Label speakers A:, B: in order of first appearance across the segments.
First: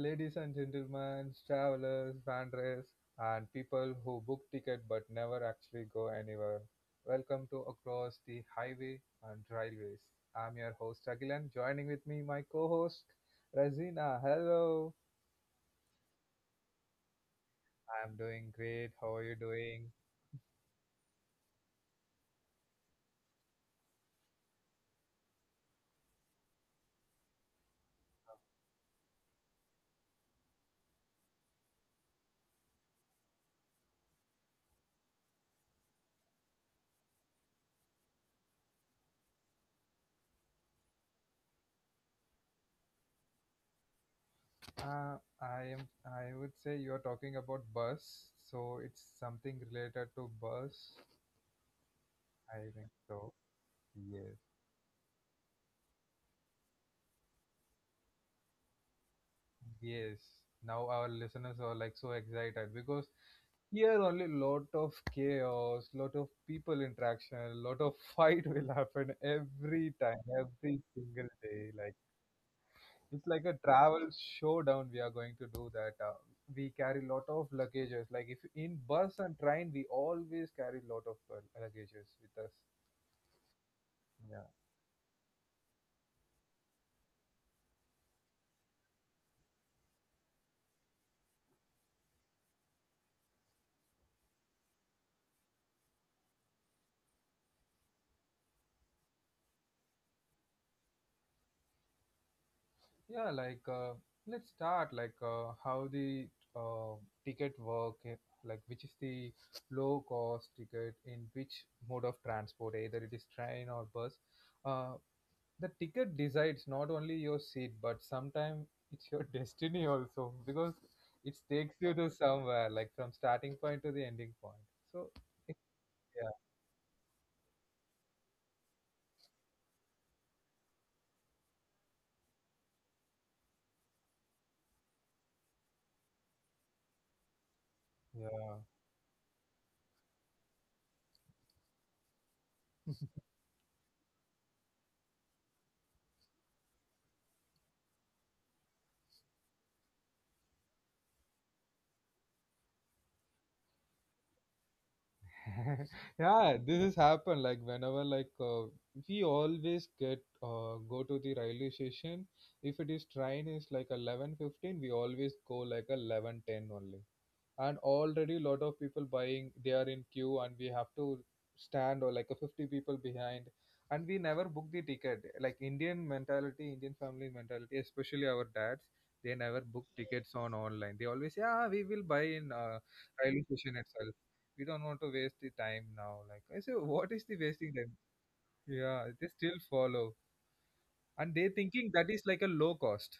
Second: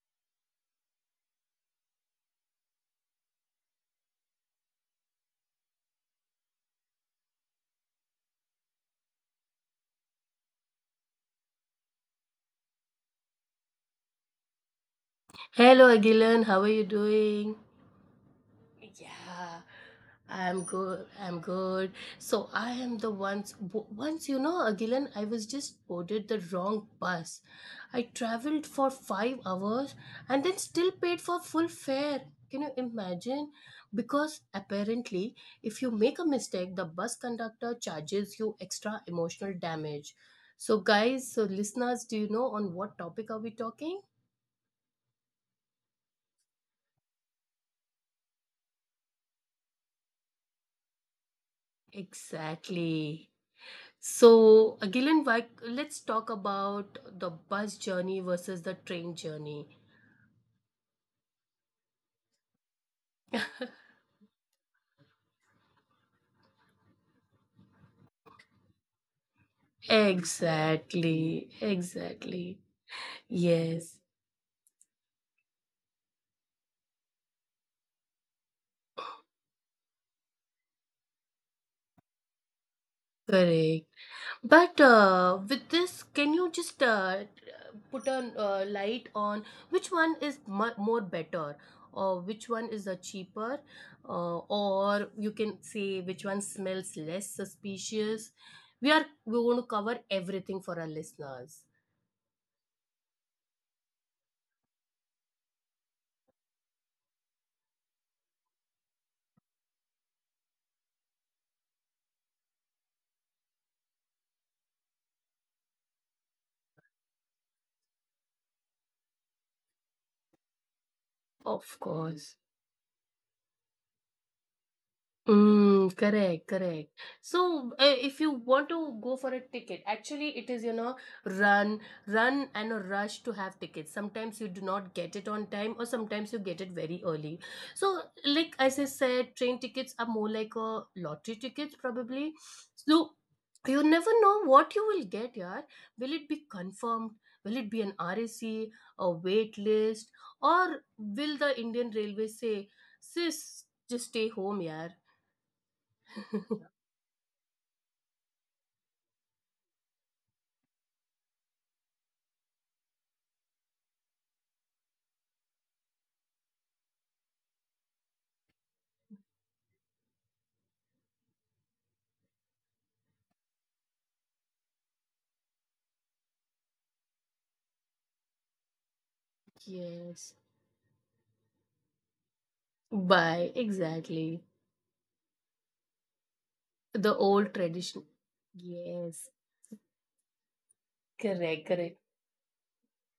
A: ladies and gentlemen, travelers, wanderers, and people who book ticket but never actually go anywhere. Welcome to Across the Highway and Railways. I'm your host Agilan. Joining with me, my co-host Razina. Hello.
B: Hello, Agilan. How are you doing?
A: I'm doing great. How are you
B: Yeah,
A: doing?
B: I'm good. So I am the ones. Once Agilan, I was just boarded the wrong bus. I traveled for 5 hours and then still paid for full fare. Can you imagine? Because apparently, if you make a mistake, the bus conductor charges you extra emotional damage. So, guys, so listeners, do you know on what topic are we talking?
A: I am. I would say you're talking about bus, so it's something related to bus. I think
B: Exactly.
A: so. Yes.
B: So, Gillian, why, let's talk about the bus journey versus the train journey.
A: Yes, now our listeners are like so excited because here only lot of chaos, lot of people interaction, lot of fight will happen every time, every single
B: Exactly,
A: day. Like
B: exactly.
A: it's like a
B: Yes,
A: travel showdown we are going to do that. We carry lot of luggages. Like if in bus and train, we always carry lot of luggages with us.
B: correct.
A: Yeah.
B: But with this, can you just put a light on which one is mu more better, or which one is the cheaper, or you can say which one smells less suspicious? We're going to cover everything for our listeners.
A: Yeah, like uh, let's start how the uh, ticket work, like which is the low cost ticket in which mode of transport, either it is train or bus. Uh, the ticket decides not only your seat, but sometimes it's your destiny also because it takes
B: Of
A: you to
B: course.
A: somewhere, like from starting point to the ending point. So it,
B: Mm, correct, correct. So, if you want to go for a ticket, actually, it is run, run, and a rush to have tickets. Sometimes you do not get it on time, or sometimes you get it very early. So,
A: yeah, yeah,
B: like as I said, train tickets are more like a lottery tickets, probably. So, you never know what you will get, yeah. Will it be confirmed? Will it be an RAC, a C, a wait list, or will the Indian Railway say, sis, just stay home, yeah? Yeah.
A: yeah this has happened like whenever we always get go to the railway station if it is train is like 11:15 we always go like 11:10 only, and already lot of people buying, they are in queue, and we have to stand or like a 50 people behind. And we never book the ticket, like Indian mentality, Indian family mentality, especially our dads. They never book tickets
B: Yes.
A: on online. They always say, yeah, we will buy in railway
B: Bye.
A: station itself.
B: Exactly.
A: We don't want to waste the time now. Like I say, what
B: The
A: is the
B: old
A: wasting time?
B: tradition.
A: Yeah, they
B: Yes.
A: still follow, and they
B: Correct.
A: thinking
B: Correct.
A: that is like a low cost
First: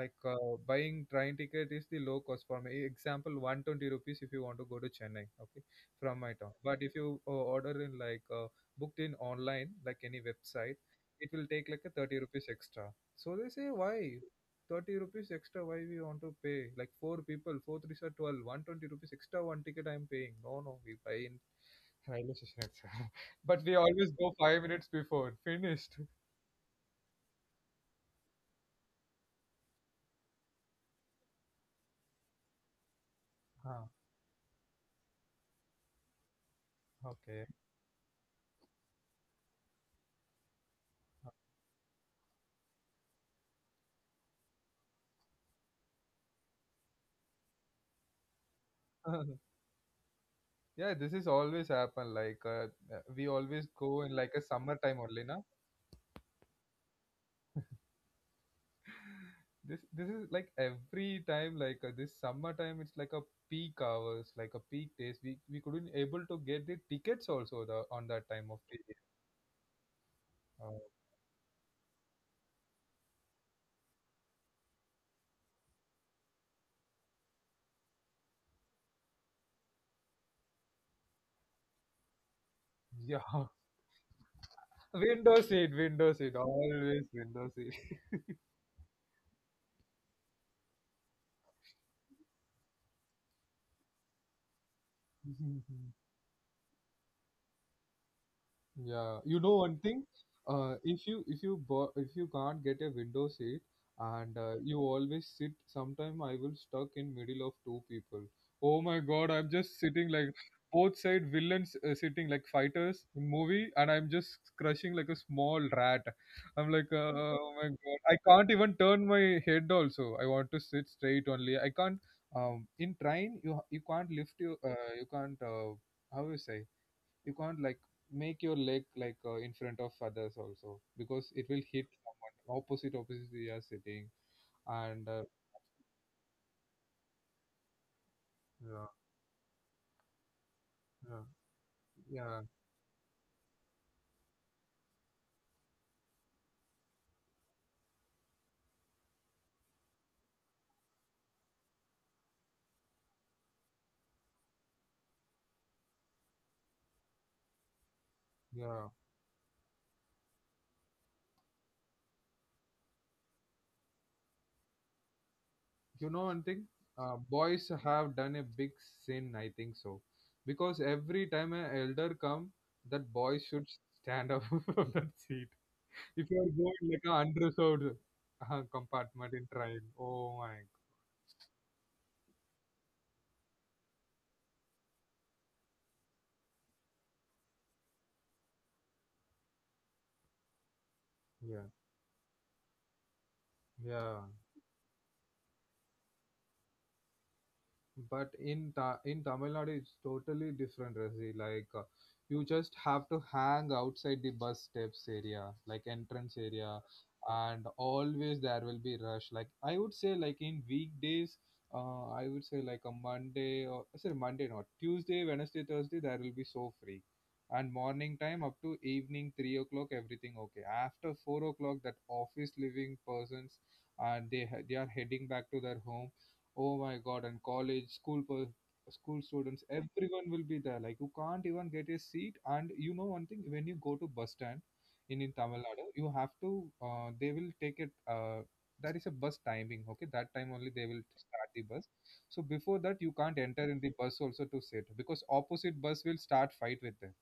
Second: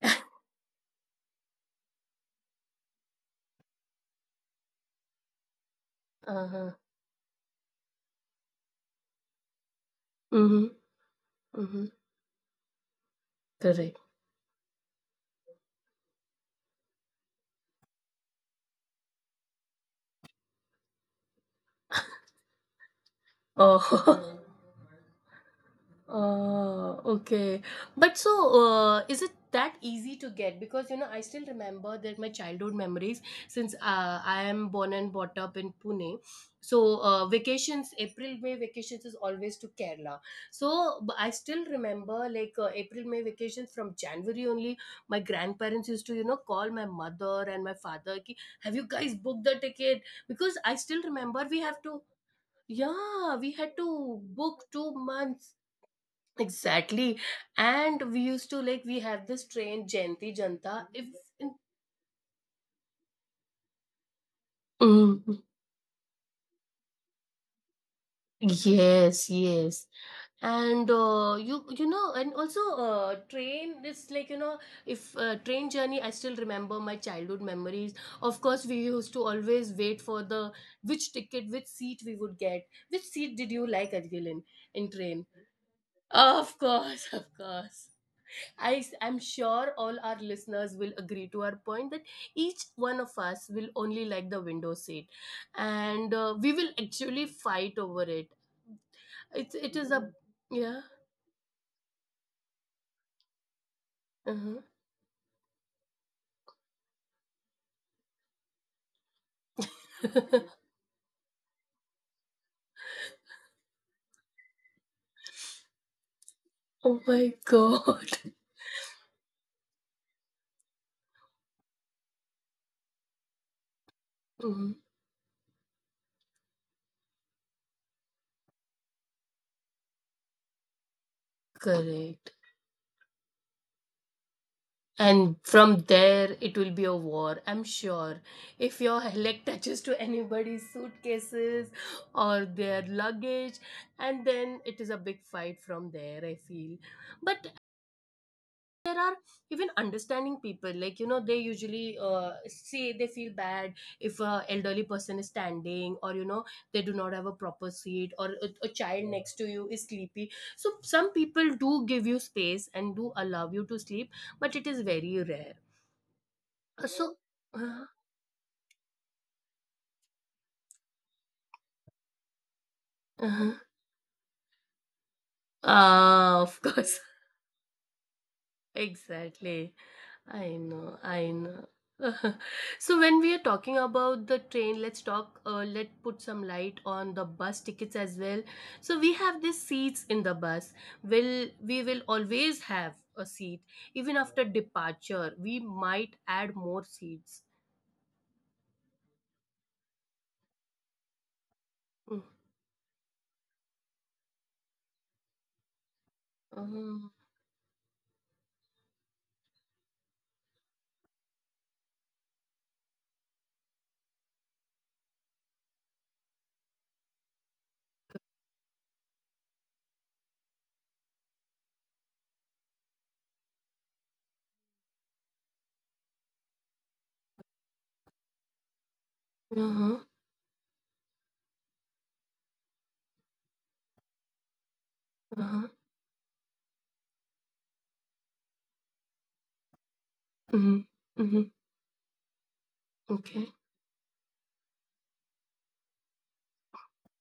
A: like uh, buying train ticket is the low cost for me. E, example 120 rupees if you want to go to Chennai, okay, from my
B: Uh
A: town.
B: huh.
A: But if you order in like booked in online like any
B: Mm hmm.
A: website, it will
B: Mm
A: take
B: hmm.
A: like a 30 rupees extra. So they say why
B: Correct.
A: 30 rupees extra, why we want to pay? Like four people, four threes are 12, 120 rupees extra, one ticket I'm paying. No, no, we buy in railway station itself. But we always go
B: Oh.
A: 5 minutes before finished.
B: Okay. But so, is it that easy to get? Because, you know, I still remember that my childhood memories, since
A: ah,
B: I am born and brought up in Pune. So,
A: okay
B: vacations, April, May vacations is always to Kerala. So, I still remember like April, May vacations from January only. My grandparents used to, you know, call my mother and my father, ki, have you guys booked the ticket? Because I
A: Yeah,
B: still
A: this is
B: remember we
A: always
B: have to
A: happen. We
B: yeah, we
A: always
B: had
A: go in
B: to
A: like a
B: book two
A: summertime only, na.
B: months. Exactly. And we used to like, we have this
A: This
B: train,
A: this is
B: Jayanti
A: like
B: Janta. If
A: every
B: in
A: time, this summertime it's like a peak hours, like a peak days. We
B: Mm,
A: we couldn't able to get the tickets also the on that time of the day.
B: yes, yes.
A: Uh,
B: And you know, and also train is like, you know, if train journey, I still remember my childhood memories. Of course, we used to always wait for the which ticket, which seat we would get. Which
A: yeah,
B: seat did you like, Argilin, in train?
A: window seat,
B: Of
A: always
B: course, of
A: window
B: course.
A: seat.
B: I am sure all our listeners will agree to our point that each one of us will only like the window seat and we will actually fight over it.
A: Yeah, you
B: It's,
A: know
B: it
A: one
B: is
A: thing,
B: a,
A: uh,
B: yeah.
A: if you if you can't get a window seat and
B: uh
A: you always sit, sometime I will stuck in middle of two people. Oh my God, I'm just sitting like both side villains sitting like fighters in movie, and I'm just crushing like a small rat. I'm like,
B: oh my
A: oh my God, I
B: God.
A: can't even turn my head. Also, I want to sit straight only. I can't. In train, you can't lift your
B: Mhm.
A: uh, you can't how you say you can't like make your leg like in front of others also, because it will hit
B: Correct.
A: someone opposite, opposite we are sitting. And
B: And from there, it will be a war, I'm sure. If
A: yeah,
B: your leg touches to anybody's
A: yeah,
B: suitcases
A: yeah,
B: or their luggage, and then it is a big fight from there, I feel. But there are even understanding people like you know they usually say they feel bad if a elderly person is standing or you know they do not have a proper seat or a
A: yeah,
B: child next to you is sleepy so some people do give you space and do allow you to sleep but it is very rare
A: you know one thing
B: so
A: uh, boys
B: uh,
A: have done a big sin I think so, because every time an elder come, that boy
B: uh,
A: should stand up from that seat if you are
B: of
A: going
B: course.
A: like an unreserved compartment in
B: Exactly,
A: train. Oh
B: I
A: my.
B: know, I know. So when we are talking about the train, let's talk, let's put some light on the bus tickets as well. So we have these seats in the bus. Will
A: Yeah,
B: we will always have a seat even
A: yeah.
B: after departure. We might add more seats.
A: But in Ta in Tamil Nadu it's totally different, Razi.
B: Mm,
A: You just have to hang outside the bus steps area, like entrance area,
B: huh.
A: and always there will be rush. Like I would say, like in weekdays, I would say like a Monday, or sorry, Monday not Tuesday, Wednesday, Thursday there will be so free, and morning time up to evening 3 o'clock everything okay. After 4 o'clock, that office living persons, and they are heading back to their home. Oh my God! And college, school students,
B: Uh-huh,
A: everyone will be there. Like you can't even get a seat. And you know one thing: when you go to bus stand in Tamil
B: uh-huh,
A: Nadu, you have to. They will take it. Uh, that is a bus timing. Okay, that time only
B: mm-hmm,
A: they will
B: mm-hmm,
A: start the bus. So before that, you can't
B: okay.
A: enter in the bus also to sit, because opposite bus will start fight with them.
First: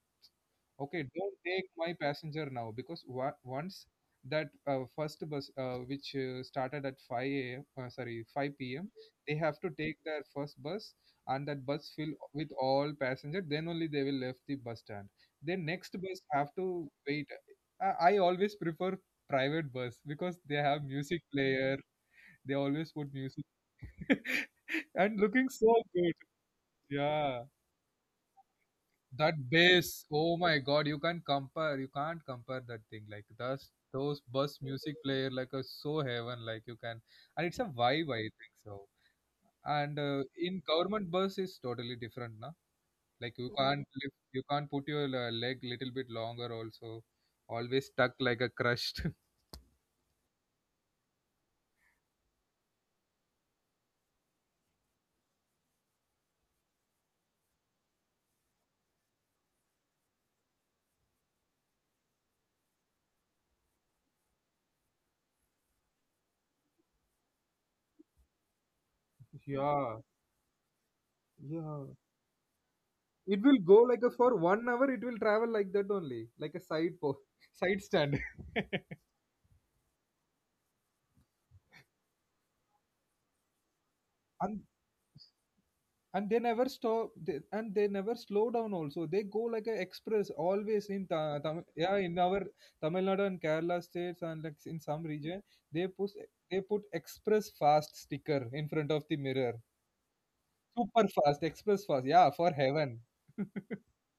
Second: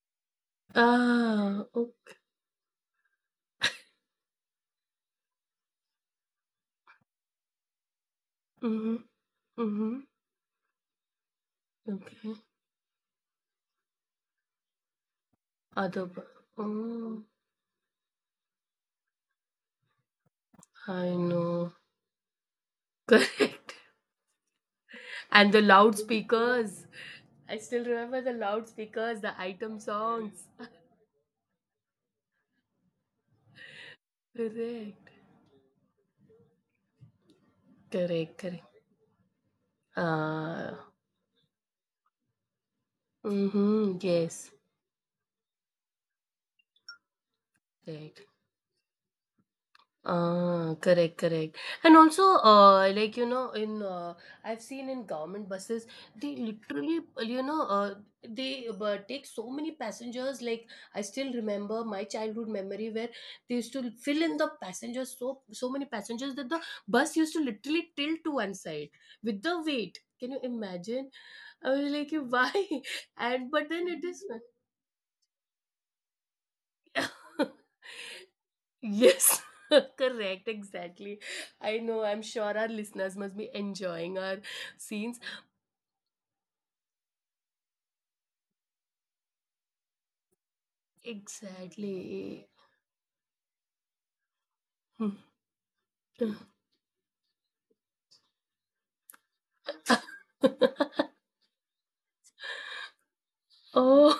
A: Okay, don't
B: Ah,
A: take
B: oh,
A: my passenger now, because once that first bus which started at 5 a.m, sorry, 5 p.m,
B: mm-hmm,
A: they have to
B: mm-hmm,
A: take their first bus, and that bus fill
B: okay.
A: with all passenger, then only they will left the bus stand. Then next
B: Other,
A: bus
B: bu-
A: have to
B: oh,
A: wait. I always prefer private bus because they have
B: I
A: music player,
B: know.
A: they always put music
B: Correct.
A: and looking
B: And the
A: so good.
B: loudspeakers.
A: Yeah,
B: I still remember the loudspeakers,
A: that
B: the item
A: bass, oh
B: songs.
A: my god, you can't compare that thing. Like that's those bus music
B: Correct.
A: player, like a so heaven, like you can, and it's a vibe, I
B: Correct,
A: think
B: correct.
A: so. And in
B: Uh,
A: government bus is totally different, na? Like you Mhm. can't
B: mm-hmm,
A: lift, you
B: yes.
A: can't put your leg little bit longer. Also, always stuck
B: Correct.
A: like a crushed.
B: Ah, correct, correct. And also, like you know, in I've seen in government buses, they literally, you know, they take so many passengers. Like I still remember my childhood memory where they used to fill in the passengers so many passengers that the bus used to literally tilt to one side with the
A: Yeah,
B: weight. Can you imagine? I
A: yeah.
B: was like, why?
A: It
B: And
A: will
B: but
A: go
B: then
A: like
B: it
A: a
B: is.
A: for 1 hour. It will travel like that only, like a side stand.
B: Yes, correct, exactly. I know, I'm sure our listeners must be enjoying our
A: and
B: scenes.
A: and they never stop, they, and they never slow down also, they go like a express always in Tamil, yeah in our
B: Exactly.
A: Tamil Nadu and Kerala states, and like in some region they put express fast sticker in front of the mirror, super fast express fast, yeah, for heaven.
B: Oh,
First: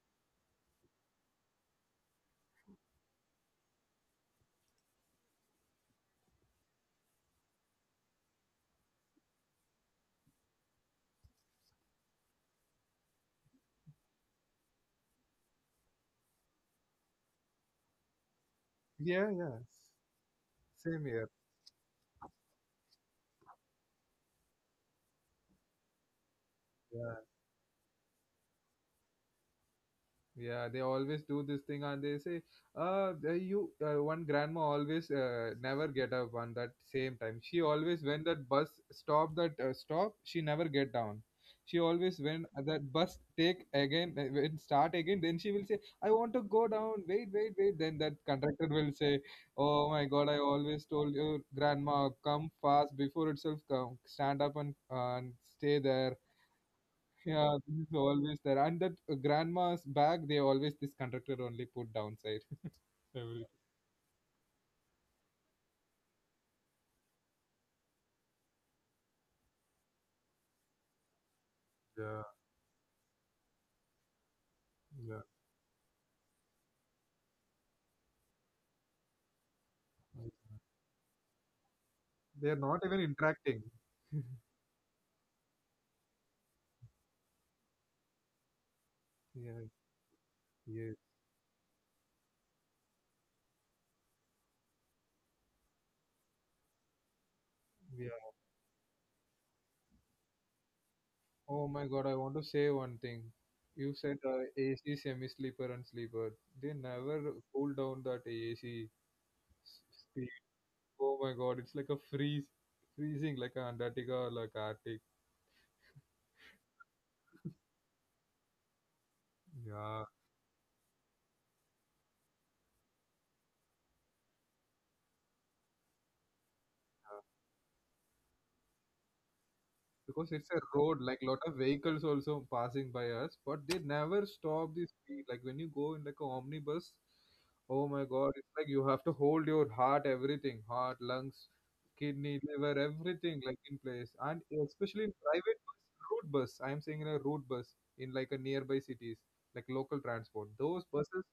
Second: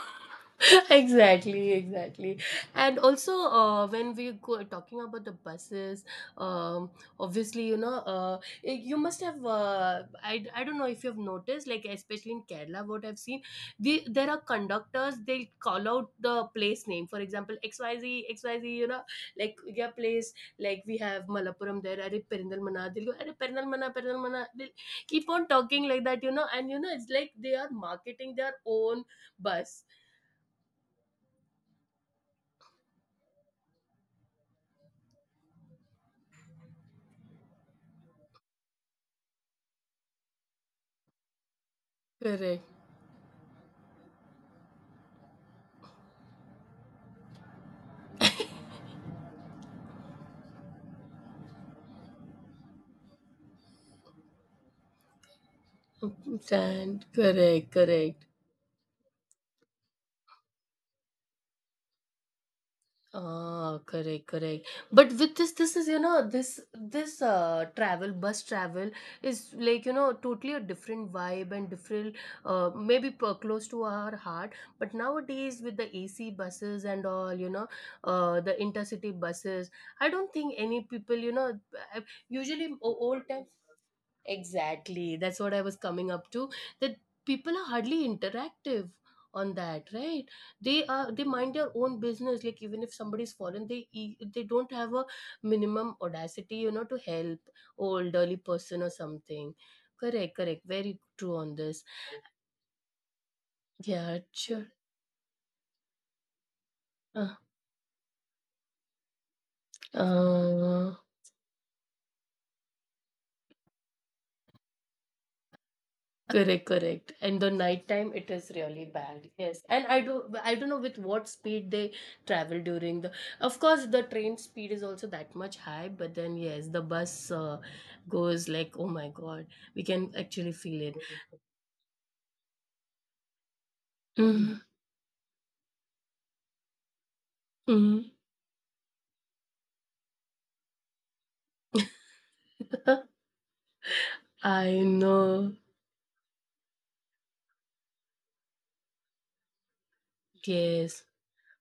B: exactly, exactly. And also, when we go talking about the buses, um, obviously, you know, you must have, I don't know if you have noticed, like, especially in Kerala, what I've seen, there are conductors, they'll call out the place name. For example, XYZ, XYZ. You know,
A: Yeah,
B: like
A: yeah.
B: your place, like we
A: Same
B: have
A: here.
B: Malappuram there, Are Perindalmana, they'll go, Are Perindalmana, Perindalmana. They'll keep on talking like that, you know, and, you know, it's
A: Yeah.
B: like they are marketing their own bus.
A: Yeah, they always do this thing, and they say, the- you one grandma always never get up on that same time. She always when that bus stop that stop, she never get down. She always when
B: Correct.
A: that bus take again, when start again, then she will say, 'I want to go down. Wait, wait, wait.' Then that conductor will say, 'Oh my God, I always told you, grandma, come fast before itself. Come stand up and stay there.'"
B: Sand.
A: Yeah,
B: Correct.
A: this is
B: Correct.
A: always there. And that grandma's bag, they always this conductor only put downside. Everything.
B: Ah, correct, correct. But with this, this is, you know, this travel, bus travel is like, you know, totally a different vibe and different
A: Yeah,
B: maybe close to our heart. But
A: yeah.
B: nowadays with the AC buses and all, you know, the intercity buses, I don't think any people, you know, I-
A: They are
B: usually
A: not even
B: old time.
A: interacting.
B: Exactly. That's what I was coming up to. That people are hardly interactive on
A: Yeah,
B: that, right?
A: yeah,
B: They mind their own business. Like even if somebody's fallen, they they don't have a minimum audacity, you know, to help
A: yeah.
B: old early person or something. Correct, correct. Very true on
A: Oh
B: this.
A: my God, I want to say one thing. You said
B: Yeah, sure.
A: AC semi-sleeper and sleeper. They
B: Uh,
A: never cool down that AC speed.
B: uh,
A: Oh my God, it's like a freeze, freezing like a Antarctica or like Arctic.
B: correct, correct. And the nighttime, it is really bad. Yes, and
A: Yeah.
B: I don't know with what speed they travel during the. Of course, the train speed is also that much high, but then yes, the bus goes like, oh my god, we can
A: Because it's
B: actually
A: a
B: feel it.
A: road, like lot of vehicles also passing by us, but they never
B: Mhm,
A: stop the speed. Like when you go in like a omnibus, oh my
B: mhm.
A: god, it's like you have to hold your heart, everything, heart, lungs, kidney, liver, everything like in place. And
B: I
A: especially in
B: know.
A: private bus, route bus I'm saying, in a route bus in like a nearby cities, like local transport
B: Yes.
A: those buses,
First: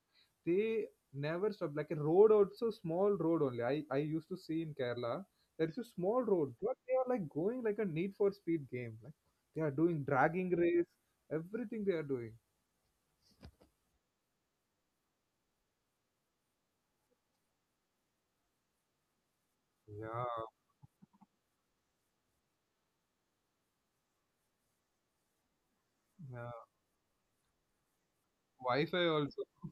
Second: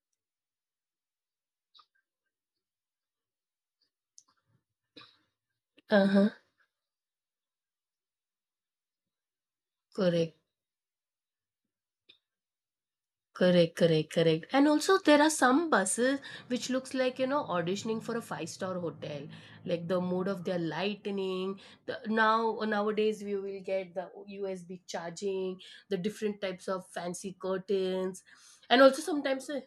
A: they never stop. Like a road also small road only, I used to see in Kerala there is a
B: Uh
A: small
B: huh.
A: road, but they are like going like a Need for Speed game. Like they are doing
B: Correct.
A: dragging race, everything they are doing.
B: Correct, correct, correct. And also there are some buses which looks like, you know, auditioning for a five-star hotel. Like the mode
A: Yeah,
B: of their lightning. Now nowadays we will get the USB charging, the different
A: yeah.
B: types of fancy curtains. And
A: Wi-Fi
B: also
A: also.
B: sometimes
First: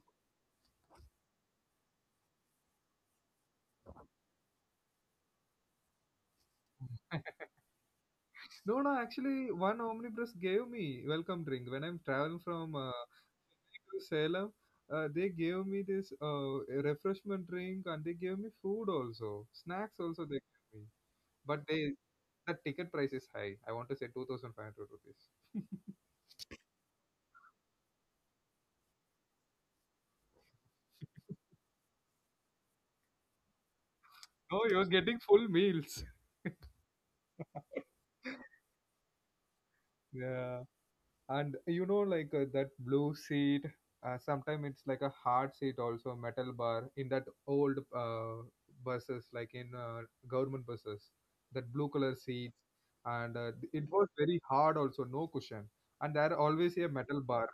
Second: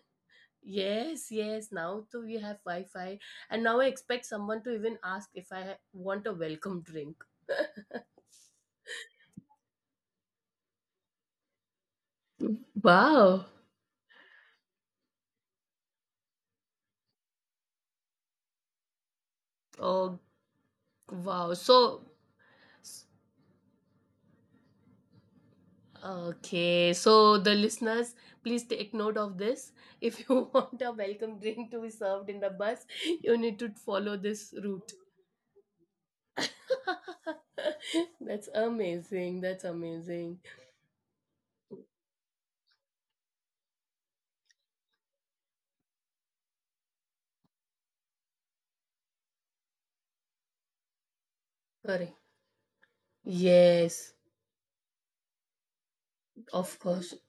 B: yes, yes, now too we have Wi-Fi. And now I expect someone to even ask if I want a welcome drink.
A: No, no. Actually, one Omnipress gave me welcome drink when I'm traveling from
B: Wow.
A: to Salem. They gave me this a refreshment drink, and they gave me food also, snacks also
B: Oh
A: they gave me. But
B: wow.
A: they
B: So
A: the ticket price is high. I want to say two thousand five hundred rupees.
B: okay, so the listeners, please take note of this. If you want a welcome drink to be served in the bus, you need to follow
A: No,
B: this
A: you're
B: route.
A: getting full meals.
B: That's amazing. That's amazing.
A: Yeah. And you know like that blue seat, sometimes it's like a hard seat also, metal bar in that old buses like in government buses, that blue color
B: Correct.
A: seats, it was
B: Yes,
A: very hard also, no cushion, and there always a
B: of
A: metal
B: course.
A: bar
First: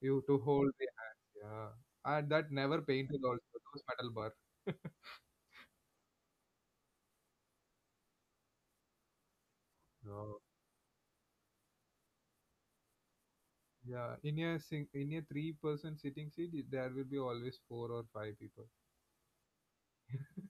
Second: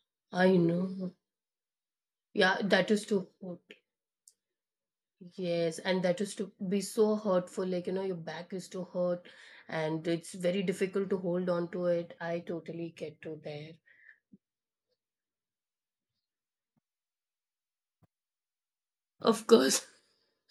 A: you to
B: I
A: hold the
B: know.
A: hands, yeah, and that
B: Yeah,
A: never
B: that is
A: painted
B: too hurt.
A: also those metal bar.
B: Yes, and that is to be so hurtful. Like, you know, your back is too hurt and it's
A: No.
B: very difficult to hold on to it. I totally get to there.
A: Yeah, in a three-person sitting seat there will be always four or five people.
B: Of course.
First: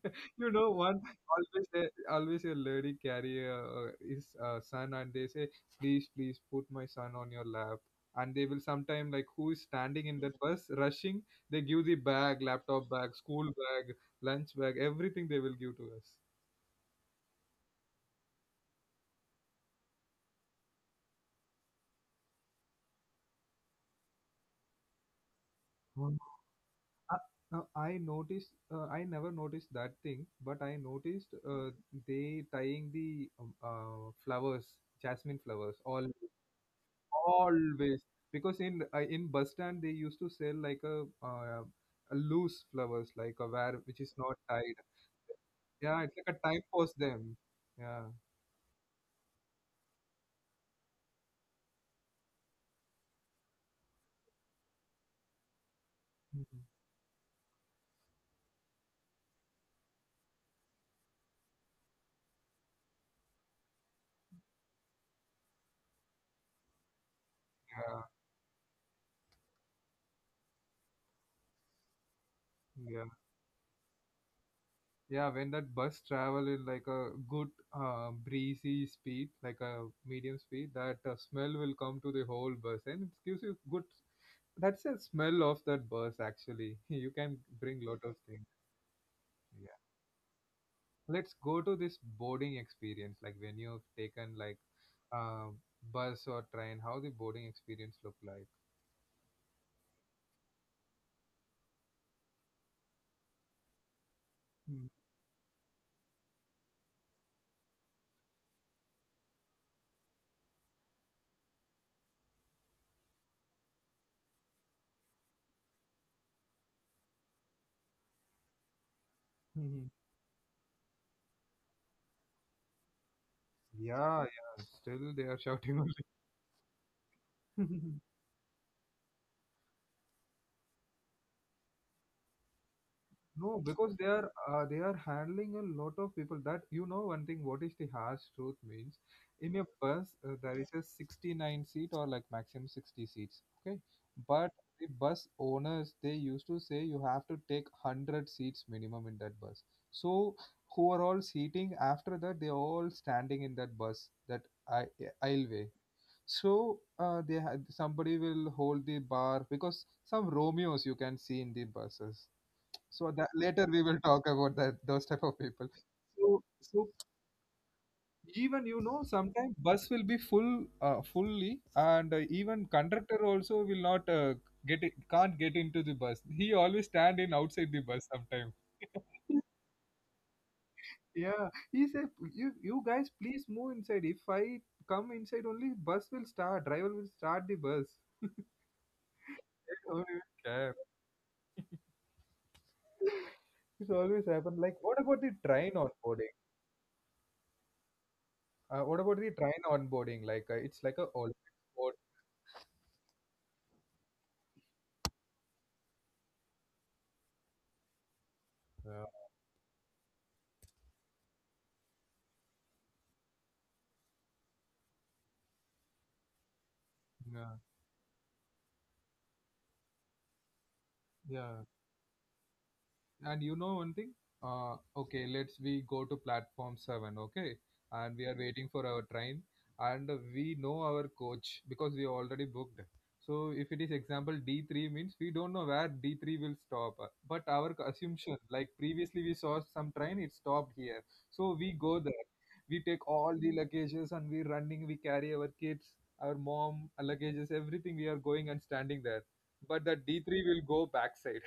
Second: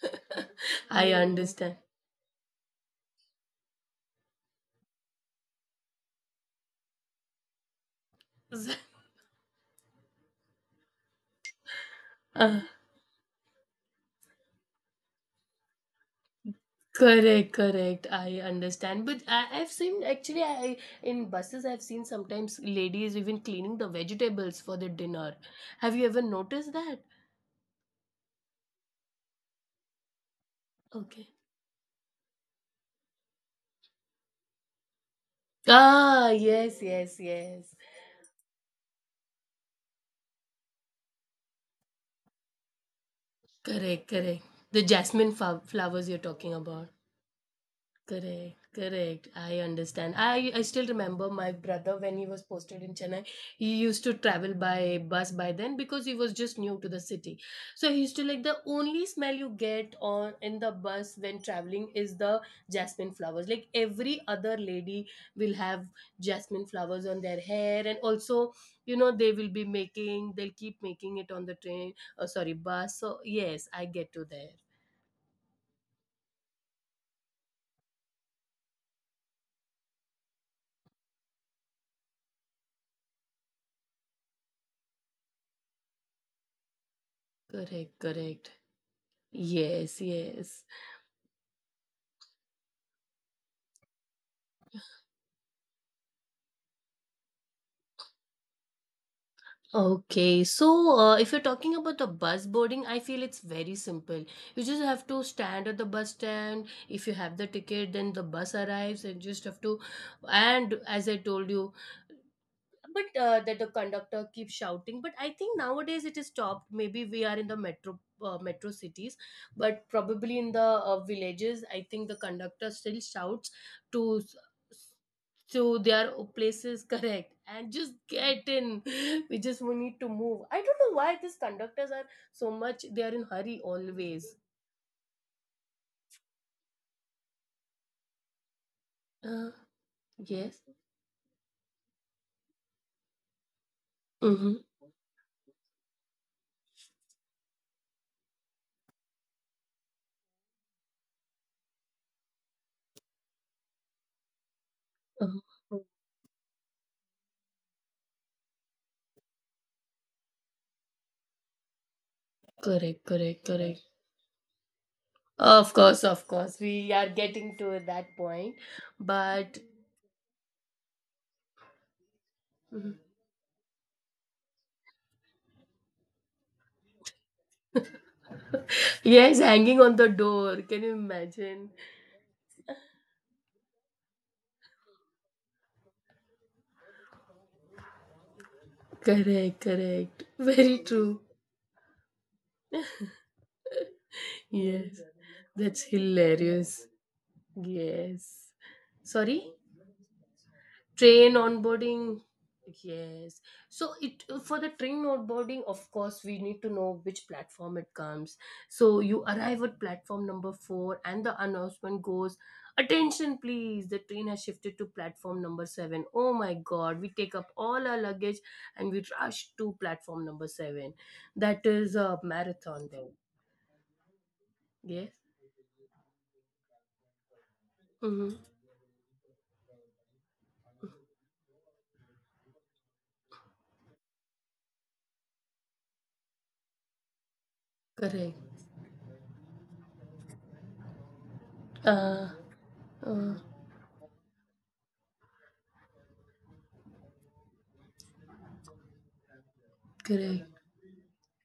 A: You know one,
B: I. No.
A: always
B: Understand.
A: a, always a lady carry a, his son, and they say please, please put my son on your lap. And they will sometime like who is standing in that bus rushing, they give the
B: Uh,
A: bag, laptop bag, school bag, lunch bag, everything they will give to us.
B: correct, correct. I understand. But I've seen actually I in buses I've seen sometimes ladies even cleaning the vegetables for the dinner. Have you
A: Mm.
B: ever noticed that?
A: Uh, Now I noticed, I never noticed that thing, but I
B: Okay.
A: noticed they tying the flowers, jasmine flowers, all
B: Ah, yes, yes, yes.
A: always. Because in bus stand, they used to sell like a loose flowers like a wire which
B: Correct,
A: is not
B: correct.
A: tied.
B: The
A: Yeah,
B: flowers
A: it's
B: you're
A: like a
B: talking
A: time
B: about.
A: pause them. Yeah.
B: Correct, correct. I understand. I still remember my brother when he was posted in Chennai. He used to travel by bus by then because he was just
A: Mhm.
B: new to the city. So he used to like the only smell you get on in the bus when traveling is the jasmine flowers. Like every other lady will have jasmine flowers on their hair, and
A: Yeah,
B: also you know they will be making. They'll keep making it on the train. Oh, sorry, bus.
A: yeah,
B: So yes, I get to there.
A: yeah, when that bus travel in like a good, breezy speed, like a medium speed, that smell will come to the whole bus and it gives you good. That's the smell of that bus actually. You can bring
B: Correct,
A: lot of things.
B: correct. Yes, yes.
A: Let's go to this boarding experience, like when you've taken like uh, bus or train, how the boarding experience look like.
B: Okay, so if you're talking about the bus boarding, I feel it's very simple. You just have to stand at the bus stand. If you have the ticket, then the bus arrives, and just have to. And as I told you, but that the conductor keeps shouting, but I think nowadays it is stopped, maybe we are in the metro metro cities,
A: Mm-hmm.
B: but probably in the villages I think the conductor still shouts
A: Yeah,
B: to
A: yeah,
B: s-
A: still they are shouting
B: to their places correct and
A: only.
B: just get in. We need to move. I don't know why these conductors are so much they are in
A: No,
B: hurry
A: because
B: always.
A: they are handling a lot of people. That you know one thing. What is the harsh truth means?
B: uh,
A: In a bus, there
B: yes,
A: is a 69 seat or like maximum 60 seats. Okay, but
B: mm-hmm.
A: the bus owners, they used to say you have to take 100 seats minimum in that bus. So who are all seating after that? They are all standing in that bus, that aisleway.
B: Mm-hmm.
A: So they had somebody will hold the bar, because some Romeos you can see in the buses,
B: Correct,
A: so that
B: correct,
A: later we
B: correct.
A: will talk about that those type of people.
B: Of
A: so
B: course, we
A: so
B: are getting to that point.
A: even you know
B: But
A: sometimes bus will be full fully, and even conductor also will not, get it, can't get into the bus. He always stand in outside the bus sometimes.
B: yes, hanging on the door. Can you imagine?
A: Yeah, he said, "You guys, please move inside. If I come inside only, bus will start, driver will start the bus."
B: Correct,
A: They
B: correct.
A: don't even
B: Very true.
A: care. This always
B: Yes,
A: happen. Like, what about the
B: that's
A: train onboarding?
B: hilarious. Yes. Sorry?
A: What about the train onboarding? Like, it's
B: Train
A: like a Olympic
B: onboarding,
A: sport.
B: yes. So it for the train onboarding, of course, we need to know which platform it comes. So you
A: Uh,
B: arrive at platform number 4, and the announcement goes, "Attention, please! The train has shifted to platform number 7." Oh my God! We take up
A: yeah,
B: all our luggage and we rush to platform number 7. That
A: yeah.
B: is a marathon, then.
A: And you know one thing?
B: Yes.
A: Okay, let's we go to platform seven, okay? And we
B: Mm-hmm.
A: are waiting for our train, and we know our coach because we already booked. So if it is example D three means, we don't know where D three will stop, but our
B: Correct.
A: assumption like previously we saw some train it stopped here, so we go there.
B: Uh,
A: We take
B: uh,
A: all the luggages and we running. We carry our kids, our mom, luggages, everything. We are going and standing there, but that D three
B: correct.
A: will go backside.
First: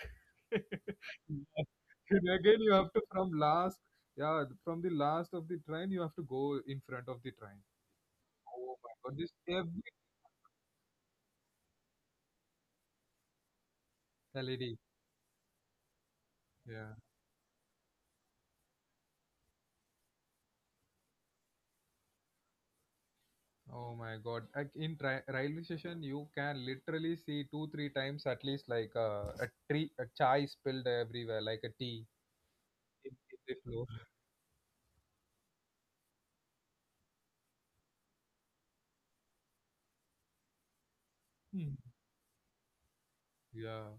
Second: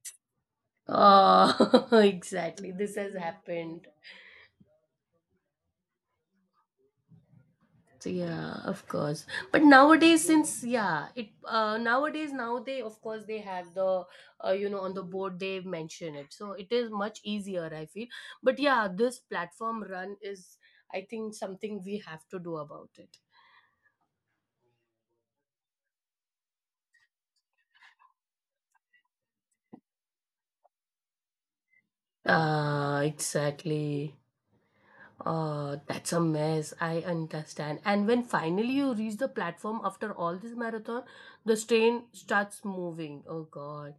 B: Oh,
A: And again,
B: exactly.
A: you have
B: This
A: to
B: has
A: from last,
B: happened.
A: yeah, from the last of the train, you have to go in front of the train.
B: So, yeah,
A: Oh
B: of
A: my god,
B: course.
A: this
B: But
A: every
B: nowadays, since yeah, it nowadays now they of course they have the you
A: LED.
B: know on the board they mention it, so it is
A: Yeah.
B: much easier. I feel. But yeah, this platform run is I think something we have to do about it.
A: Oh my god. Like in tri railway station, you can literally see two, three times at least, like a tree, a chai spilled everywhere, like a tea
B: Ah,
A: in the floor.
B: exactly. That's a mess. I understand. And when finally you reach the platform after all this marathon, the
A: Hmm.
B: train starts moving. Oh
A: Yeah.
B: God.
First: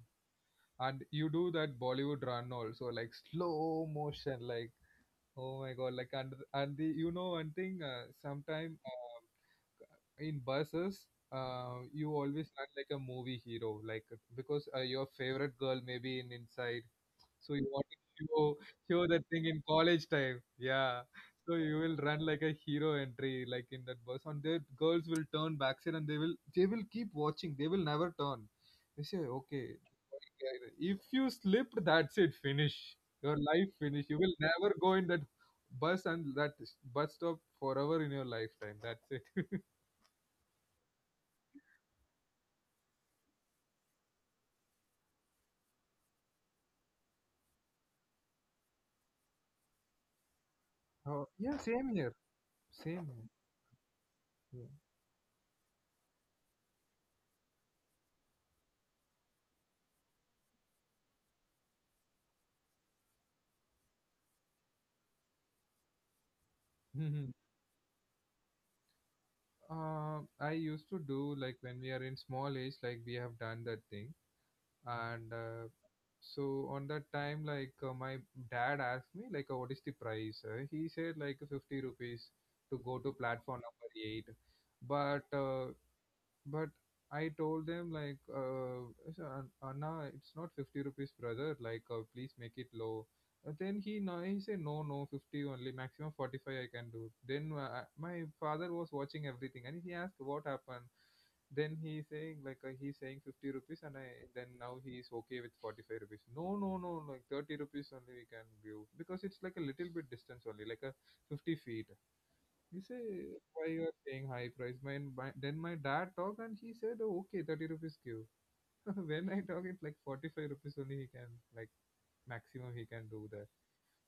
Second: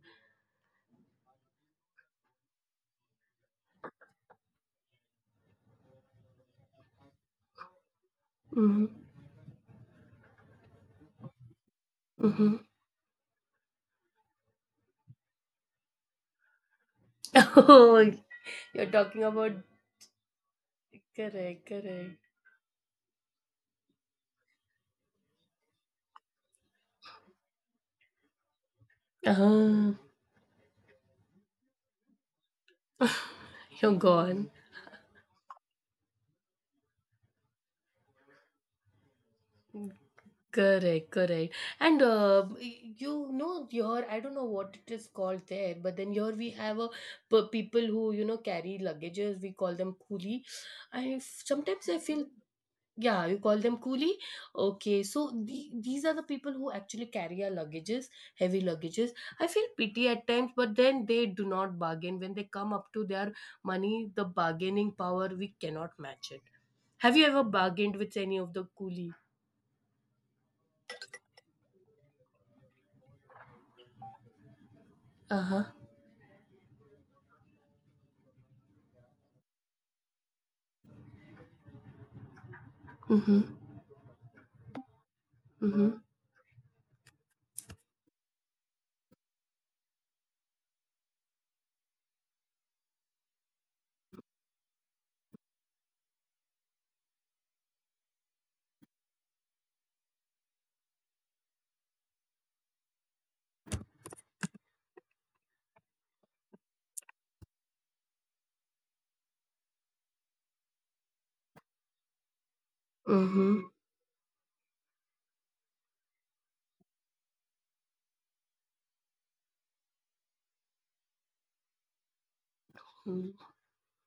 A: And you do that Bollywood run also, like slow motion, like, oh my god. Like, and the you know one thing, sometime.
B: Mhm.
A: Uh, in buses, you always
B: Mhm.
A: run like a movie hero, like because your favorite girl may be in inside, so you want
B: Oh,
A: to show,
B: you're
A: show
B: talking
A: that thing
B: about
A: in college time, yeah. So
B: correct,
A: you will
B: correct.
A: run like a hero entry like in that bus, and the girls will turn backside and they will keep watching, they will never turn. They say, okay,
B: Ah,
A: if you slipped, that's it, finish. Your life
B: you're
A: finish. You will
B: gone.
A: never go in that bus, and that bus stop forever in your lifetime, that's it.
B: Correct, correct. And you know, your I don't know what it is called there, but then here we have a people who you know carry luggages. We call them coolie. I
A: Oh, yeah, same
B: sometimes I
A: here.
B: feel. Yeah,
A: Same
B: you call them coolie?
A: here.
B: Okay, so these are the people who actually carry our luggages, heavy luggages. I feel pity at times, but then they do not bargain. When they come up to their money, the bargaining power, we cannot match it. Have
A: Hmm,
B: you
A: yeah.
B: ever bargained with any of the coolie?
A: I used to do like when we are in small age, like we have done that thing. And
B: Uh huh.
A: so on that time, like my dad asked me, like, what is the price? He said like 50 rupees to go to
B: Mm hmm.
A: platform number eight. But uh,
B: Mm
A: But I told them like, I, "An- Anna, it's not 50 rupees, brother. Like, please make it low." Then he no, he said, "No, no, 50 only, maximum 45 I can do." Then my father was watching everything, and he asked what happened. Then he saying like he's saying 50 rupees, and I then now he is okay with 45 rupees. No, no, no, like 30 rupees only we can give, because it's like a little bit distance only, like a 50 feet. You
B: hmm.
A: say
B: Mm
A: why you are paying high price. My then my dad talk and he said, oh, okay, 30 rupees give. When I talk, it's like 45 rupees only he can, like maximum he can do
B: hmm.
A: that.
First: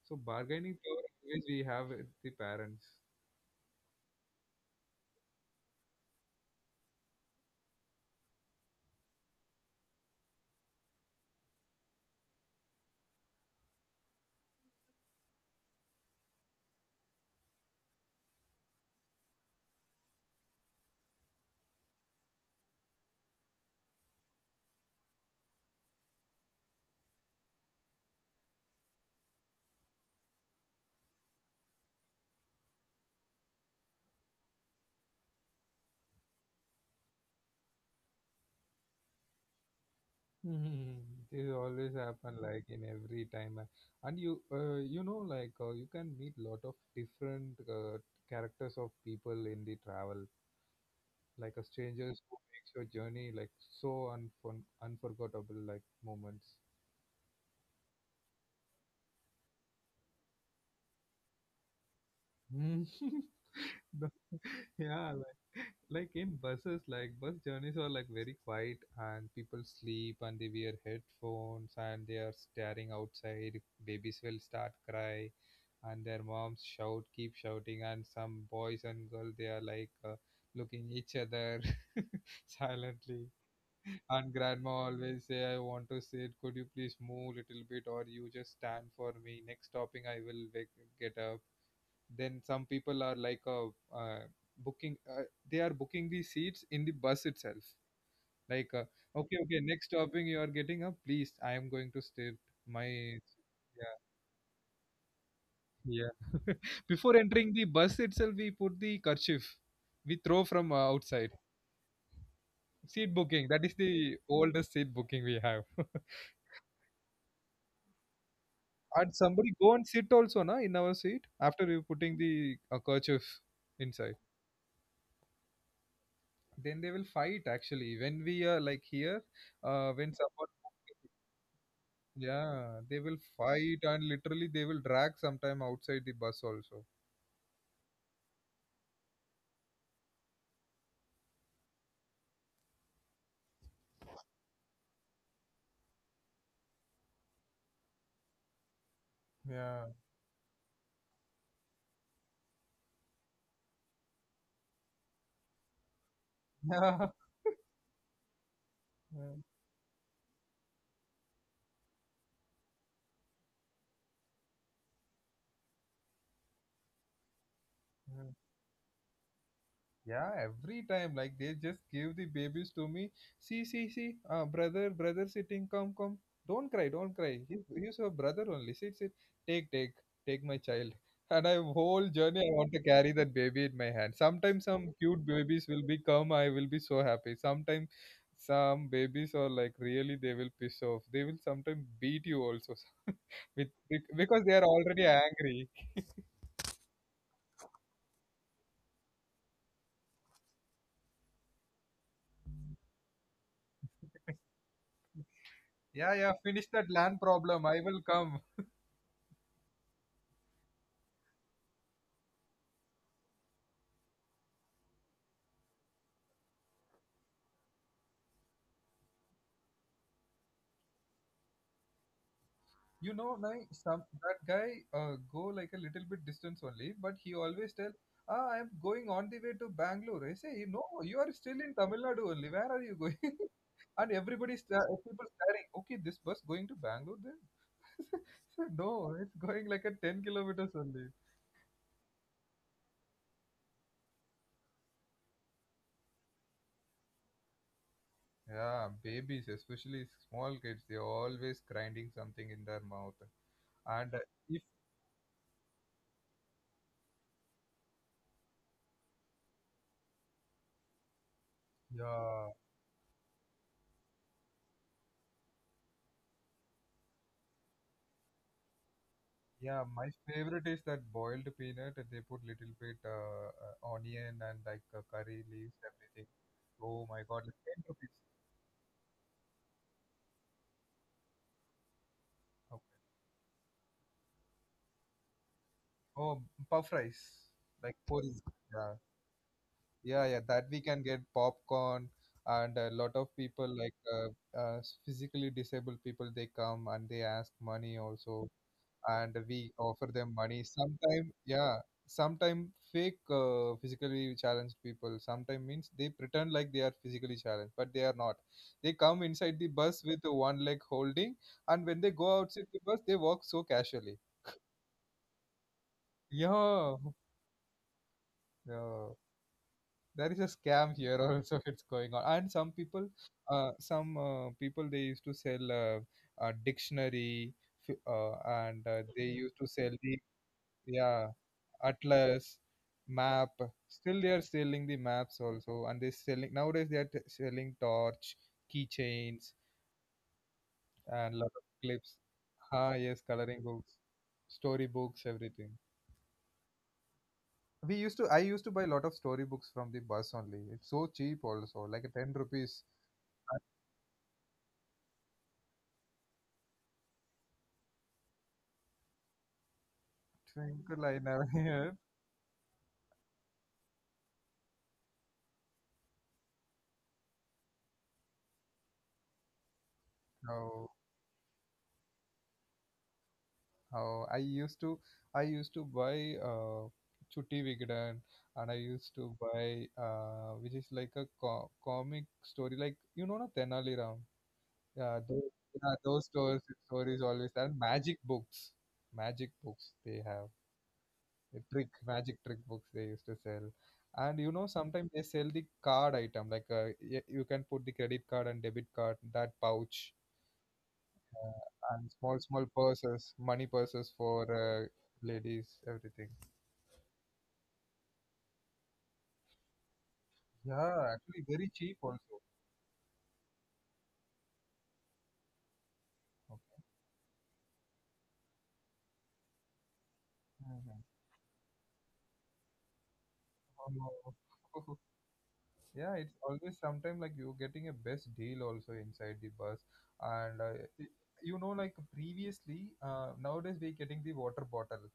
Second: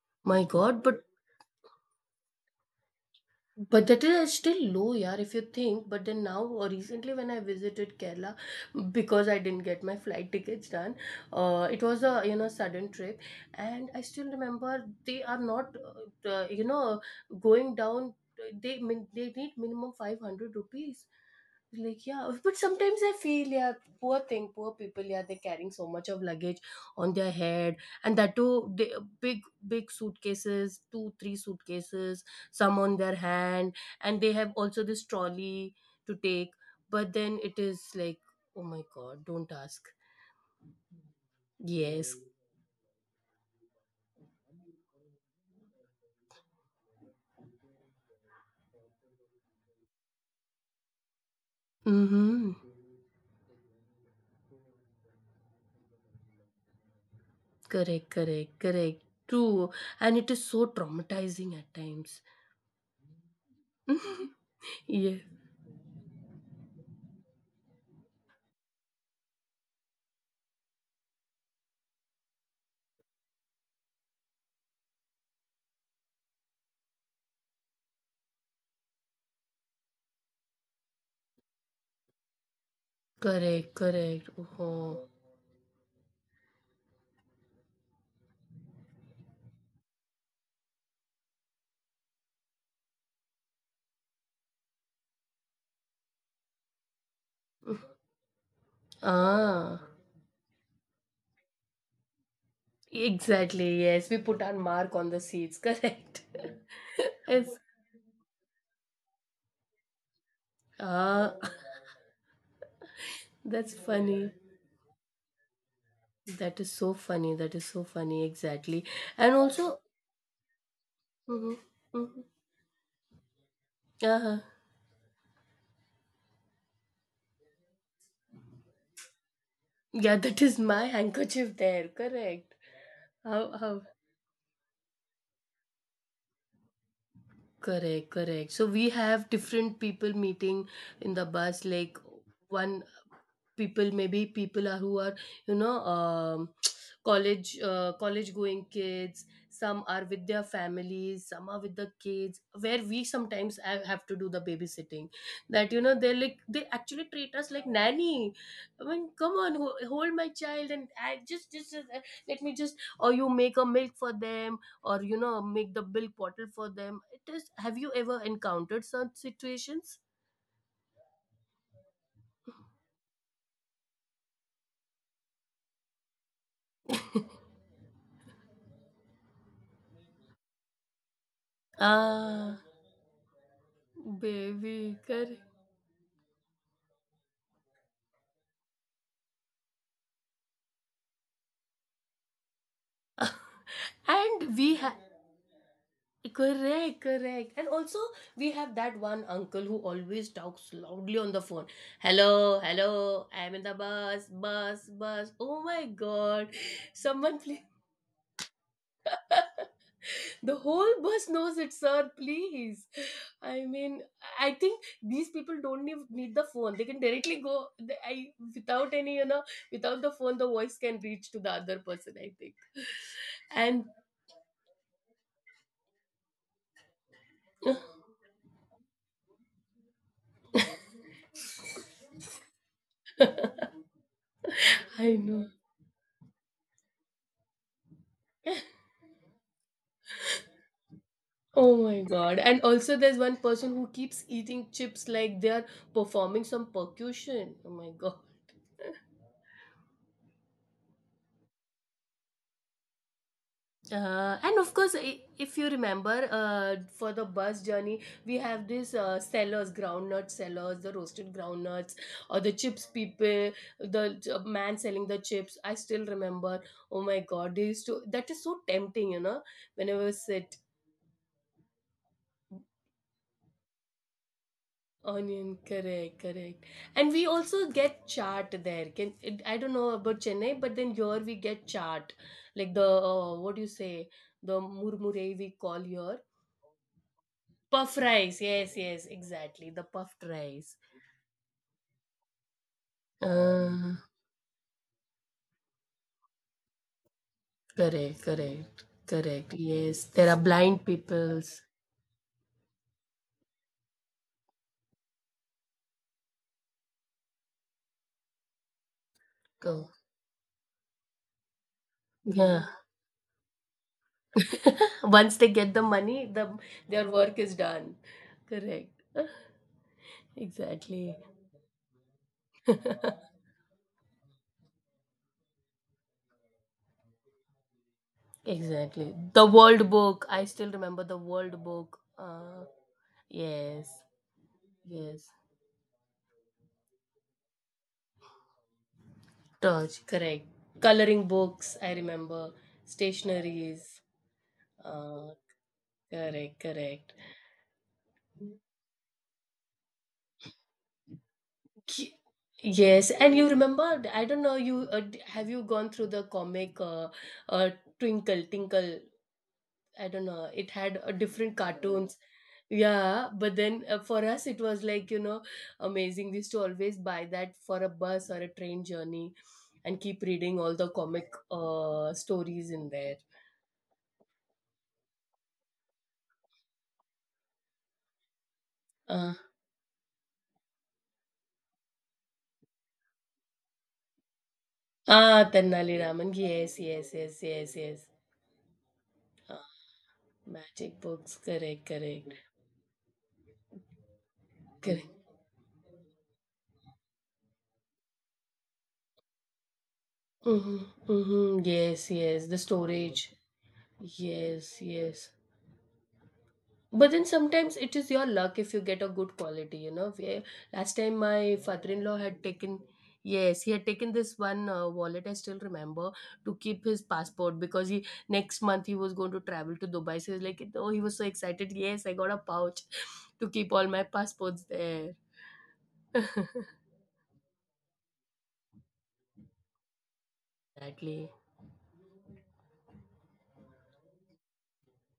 A: So
B: My
A: bargaining
B: God,
A: power
B: but
A: always we have with the parents.
B: but that is still low, yeah, if you think. But then now, or recently when I visited Kerala, because I didn't get my flight tickets done, it was a you know sudden trip, and I still remember they are not, you know, going down. They they need minimum 500 rupees, like, yeah, but sometimes I feel, yeah, poor thing, poor people, yeah, they're carrying so much of luggage on their head, and that too they, big big suitcases, 2 3 suitcases, some on their hand, and they have also this trolley to take, but then it is like, oh my god, don't ask.
A: Hmm. This always
B: Yes.
A: happen like in every time, and you you know, like you can meet lot of different characters of people in the travel, like a strangers who
B: Mm-hmm.
A: makes your journey like so unforgettable, like moments.
B: Correct, correct, correct. True. And it is so traumatizing at times.
A: Mm. The- yeah,
B: Yeah,
A: like in buses, like bus journeys are like very quiet, and people sleep, and they wear headphones, and they are staring outside. Babies will start cry and their moms shout, keep shouting, and some boys and girls, they are like looking each other silently.
B: correct, correct.
A: And grandma
B: Oh.
A: always say, "I want to sit. Could you please move a little bit, or you just stand for me? Next stopping, I will wake, get up." Then some people are like uh, booking they are booking the seats in the bus itself, like "Okay, okay,
B: Ah.
A: next stopping you are getting up, please, I am going to state my."
B: Exactly,
A: Yeah,
B: yes. We put our mark on the seats, correct?
A: yeah. Before
B: It's
A: entering the bus itself, we put the kerchief, we throw from
B: ah,
A: outside. Seat booking, that
B: that's
A: is the
B: funny.
A: oldest seat booking we have.
B: That is so funny. That is so funny, exactly.
A: And
B: And
A: somebody go
B: also,
A: and sit also na in our seat
B: hmm,
A: after we putting
B: hmm,
A: the kerchief inside.
B: uh-huh.
A: Then they will fight actually, when we are like here, uh,
B: Yeah,
A: when
B: that is
A: someone,
B: my handkerchief there, correct?
A: yeah, they will
B: How
A: fight,
B: how.
A: and literally they will drag sometime outside the bus also.
B: Correct, correct. So we have different people meeting in the bus. Like one people, maybe people are who are you know college going kids. Some
A: Yeah.
B: are with their families. Some are with the kids. Where we sometimes have to do the babysitting. That you know they like they
A: Yeah.
B: actually treat us like nanny. I mean, come on, hold my child and I just let me just or you make a milk for them or you know make the bill bottle for them. It is, have you ever
A: Yeah.
B: encountered such situations?
A: Yeah, every time, like they just give the babies to me. "See, see, see, ah, brother, brother sitting, come, come. Don't cry, don't cry. He's your brother only. Sit, sit. Take, take, take my child." And I whole journey, I
B: Ah,
A: want to carry that baby in my hand. Sometimes some
B: baby,
A: cute
B: correct.
A: babies will be come, I will be so happy. Sometimes some babies are like really, they will piss off. They will sometimes beat you also with because they
B: And
A: are
B: we have
A: already angry.
B: correct, correct. And also, we have that one uncle who always talks loudly on the phone. Hello, hello, I'm in the bus, bus, bus. Oh my
A: Yeah, yeah,
B: god.
A: finish that land
B: Someone please.
A: problem, I will come.
B: The whole bus knows it, sir. Please. I mean, I think these people don't need the phone. They can directly go. They, I without any, you know, without the phone, the voice can reach to the other person. I think,
A: You know na,
B: and
A: some that guy, go like a little bit distance only, but he always tell, "Ah, I'm going on the way to Bangalore," I say, "No, you are still in Tamil Nadu only, where are you going?" And everybody
B: I
A: people
B: know.
A: staring, okay, this bus going to Bangalore then. So, no, it's going like a 10 kilometers only.
B: Oh my god! And also, there's one person who keeps eating chips like they are performing some percussion. Oh my god!
A: Yeah, babies, especially small kids, they're always grinding something in their mouth. And
B: And
A: if,
B: of course, if you remember, for the bus journey, we have these sellers, groundnut sellers, the roasted groundnuts, or the
A: yeah.
B: chips people, the man selling the chips. I still remember. Oh my God, they used to. That is so tempting, you know.
A: Yeah,
B: Whenever we
A: my
B: sit,
A: favorite is that boiled peanut. They put little bit onion and like curry
B: onion,
A: leaves,
B: correct,
A: everything.
B: correct. And
A: Oh
B: we
A: my God, like
B: also
A: 10
B: get
A: rupees.
B: chaat there. Can it, I don't know about Chennai, but then here we get chaat, like the
A: Okay.
B: what do you say, the murmure we call here.
A: Oh, puff rice,
B: Puff
A: like puri.
B: rice. Yes,
A: Yeah,
B: yes, exactly. The puffed
A: yeah, yeah. That
B: rice.
A: we can get popcorn, and a lot of people
B: Uh,
A: like physically disabled people, they come and they ask money
B: Correct,
A: also.
B: correct,
A: And
B: correct.
A: we
B: Yes,
A: offer
B: there
A: them
B: are
A: money.
B: blind
A: Sometime,
B: peoples.
A: yeah, sometime fake physically challenged people. Sometime means they pretend like they are physically challenged, but they are not. They come inside the
B: Go.
A: bus with the one leg holding, and when they go
B: Yeah.
A: outside the bus, they walk so casually.
B: Once they get the money, the
A: Yeah.
B: their work is done. Correct.
A: Yeah. There is a scam
B: Exactly.
A: here also. It's going on. And some people they used to sell a dictionary, f- uh, and
B: Exactly.
A: they
B: The
A: used to
B: World
A: sell the,
B: Book. I still remember the
A: yeah,
B: World Book.
A: atlas, map.
B: Yes,
A: Still, they are selling the
B: yes.
A: maps also, and they selling nowadays. They are selling torch, keychains,
B: Torch. Correct. Coloring
A: and lot of
B: books. I
A: clips.
B: remember.
A: Ah, yes, coloring
B: Stationaries.
A: books, story
B: Uh,
A: books, everything.
B: Correct, correct.
A: We used to. I used to buy a lot of story books from the bus only. It's so cheap also, like a
B: Ki-
A: 10 rupees.
B: Yes, and you
A: I
B: remember, I don't know, you have you gone through the comic uh, Twinkle Tinkle? I don't know. It had
A: twinkle, I never
B: different
A: heard.
B: cartoons. Yeah, but then for us, it was like, you know, amazing. We used to always buy that for a bus or a train journey and keep reading all the
A: No.
B: comic stories in there.
A: Oh, I used to, I used to buy Chutti Vigdan, and I used
B: Uh,
A: to buy which is like a comic story, like you know na, Tenali Ram. Yeah,
B: ah,
A: those,
B: Tannali
A: yeah, those
B: Raman.
A: stories,
B: Yes, yes,
A: stories
B: yes,
A: always,
B: yes,
A: and
B: yes.
A: magic books. Magic
B: Ah,
A: books they have.
B: magic books.
A: The
B: Correct,
A: trick,
B: correct,
A: magic trick books they used to sell. And you know
B: correct.
A: sometimes they sell the card item, like you can put the credit card and debit card, that pouch,
B: Mm-hmm, mm-hmm. Yes,
A: and small
B: yes, the
A: small
B: storage.
A: purses, money purses for
B: Yes,
A: uh,
B: yes.
A: ladies, everything.
B: But then sometimes it is your luck if you get a good quality, you know. Where last
A: Yeah,
B: time
A: actually
B: my
A: very cheap
B: father-in-law had
A: also.
B: taken, yes, he had taken this one wallet, I still remember, to keep
A: Okay.
B: his passport because he next month he was going to travel to Dubai. So he was like, oh, he
A: Mhm.
B: was so excited. Yes, I got a pouch to keep all my
A: Oh.
B: passports there.
A: Yeah, it's always sometime like you're getting a best deal also inside the bus. And y-
B: Exactly.
A: you know, like previously, nowadays we're getting the water bottle.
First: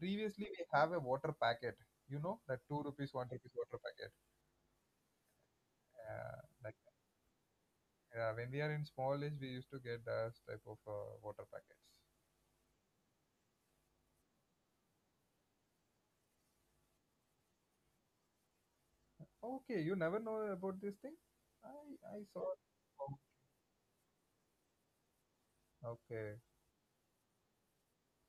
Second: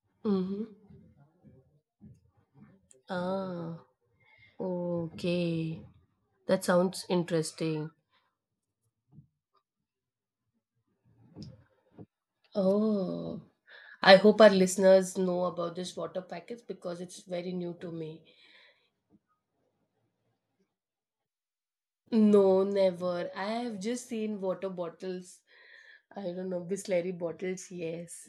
A: Previously we
B: Mm-hmm.
A: have a water packet. You know that two rupees, one rupees water
B: Ah,
A: packet.
B: okay. That
A: Like
B: sounds interesting.
A: when we are in small age, we used to get that type of water packets.
B: Oh, I hope our listeners know about this water packets because it's very new to me.
A: Okay, you never know about this thing? I saw.
B: No,
A: Oh,
B: never. I have just seen water bottles. I
A: okay.
B: don't know, Bisleri bottles. Yes.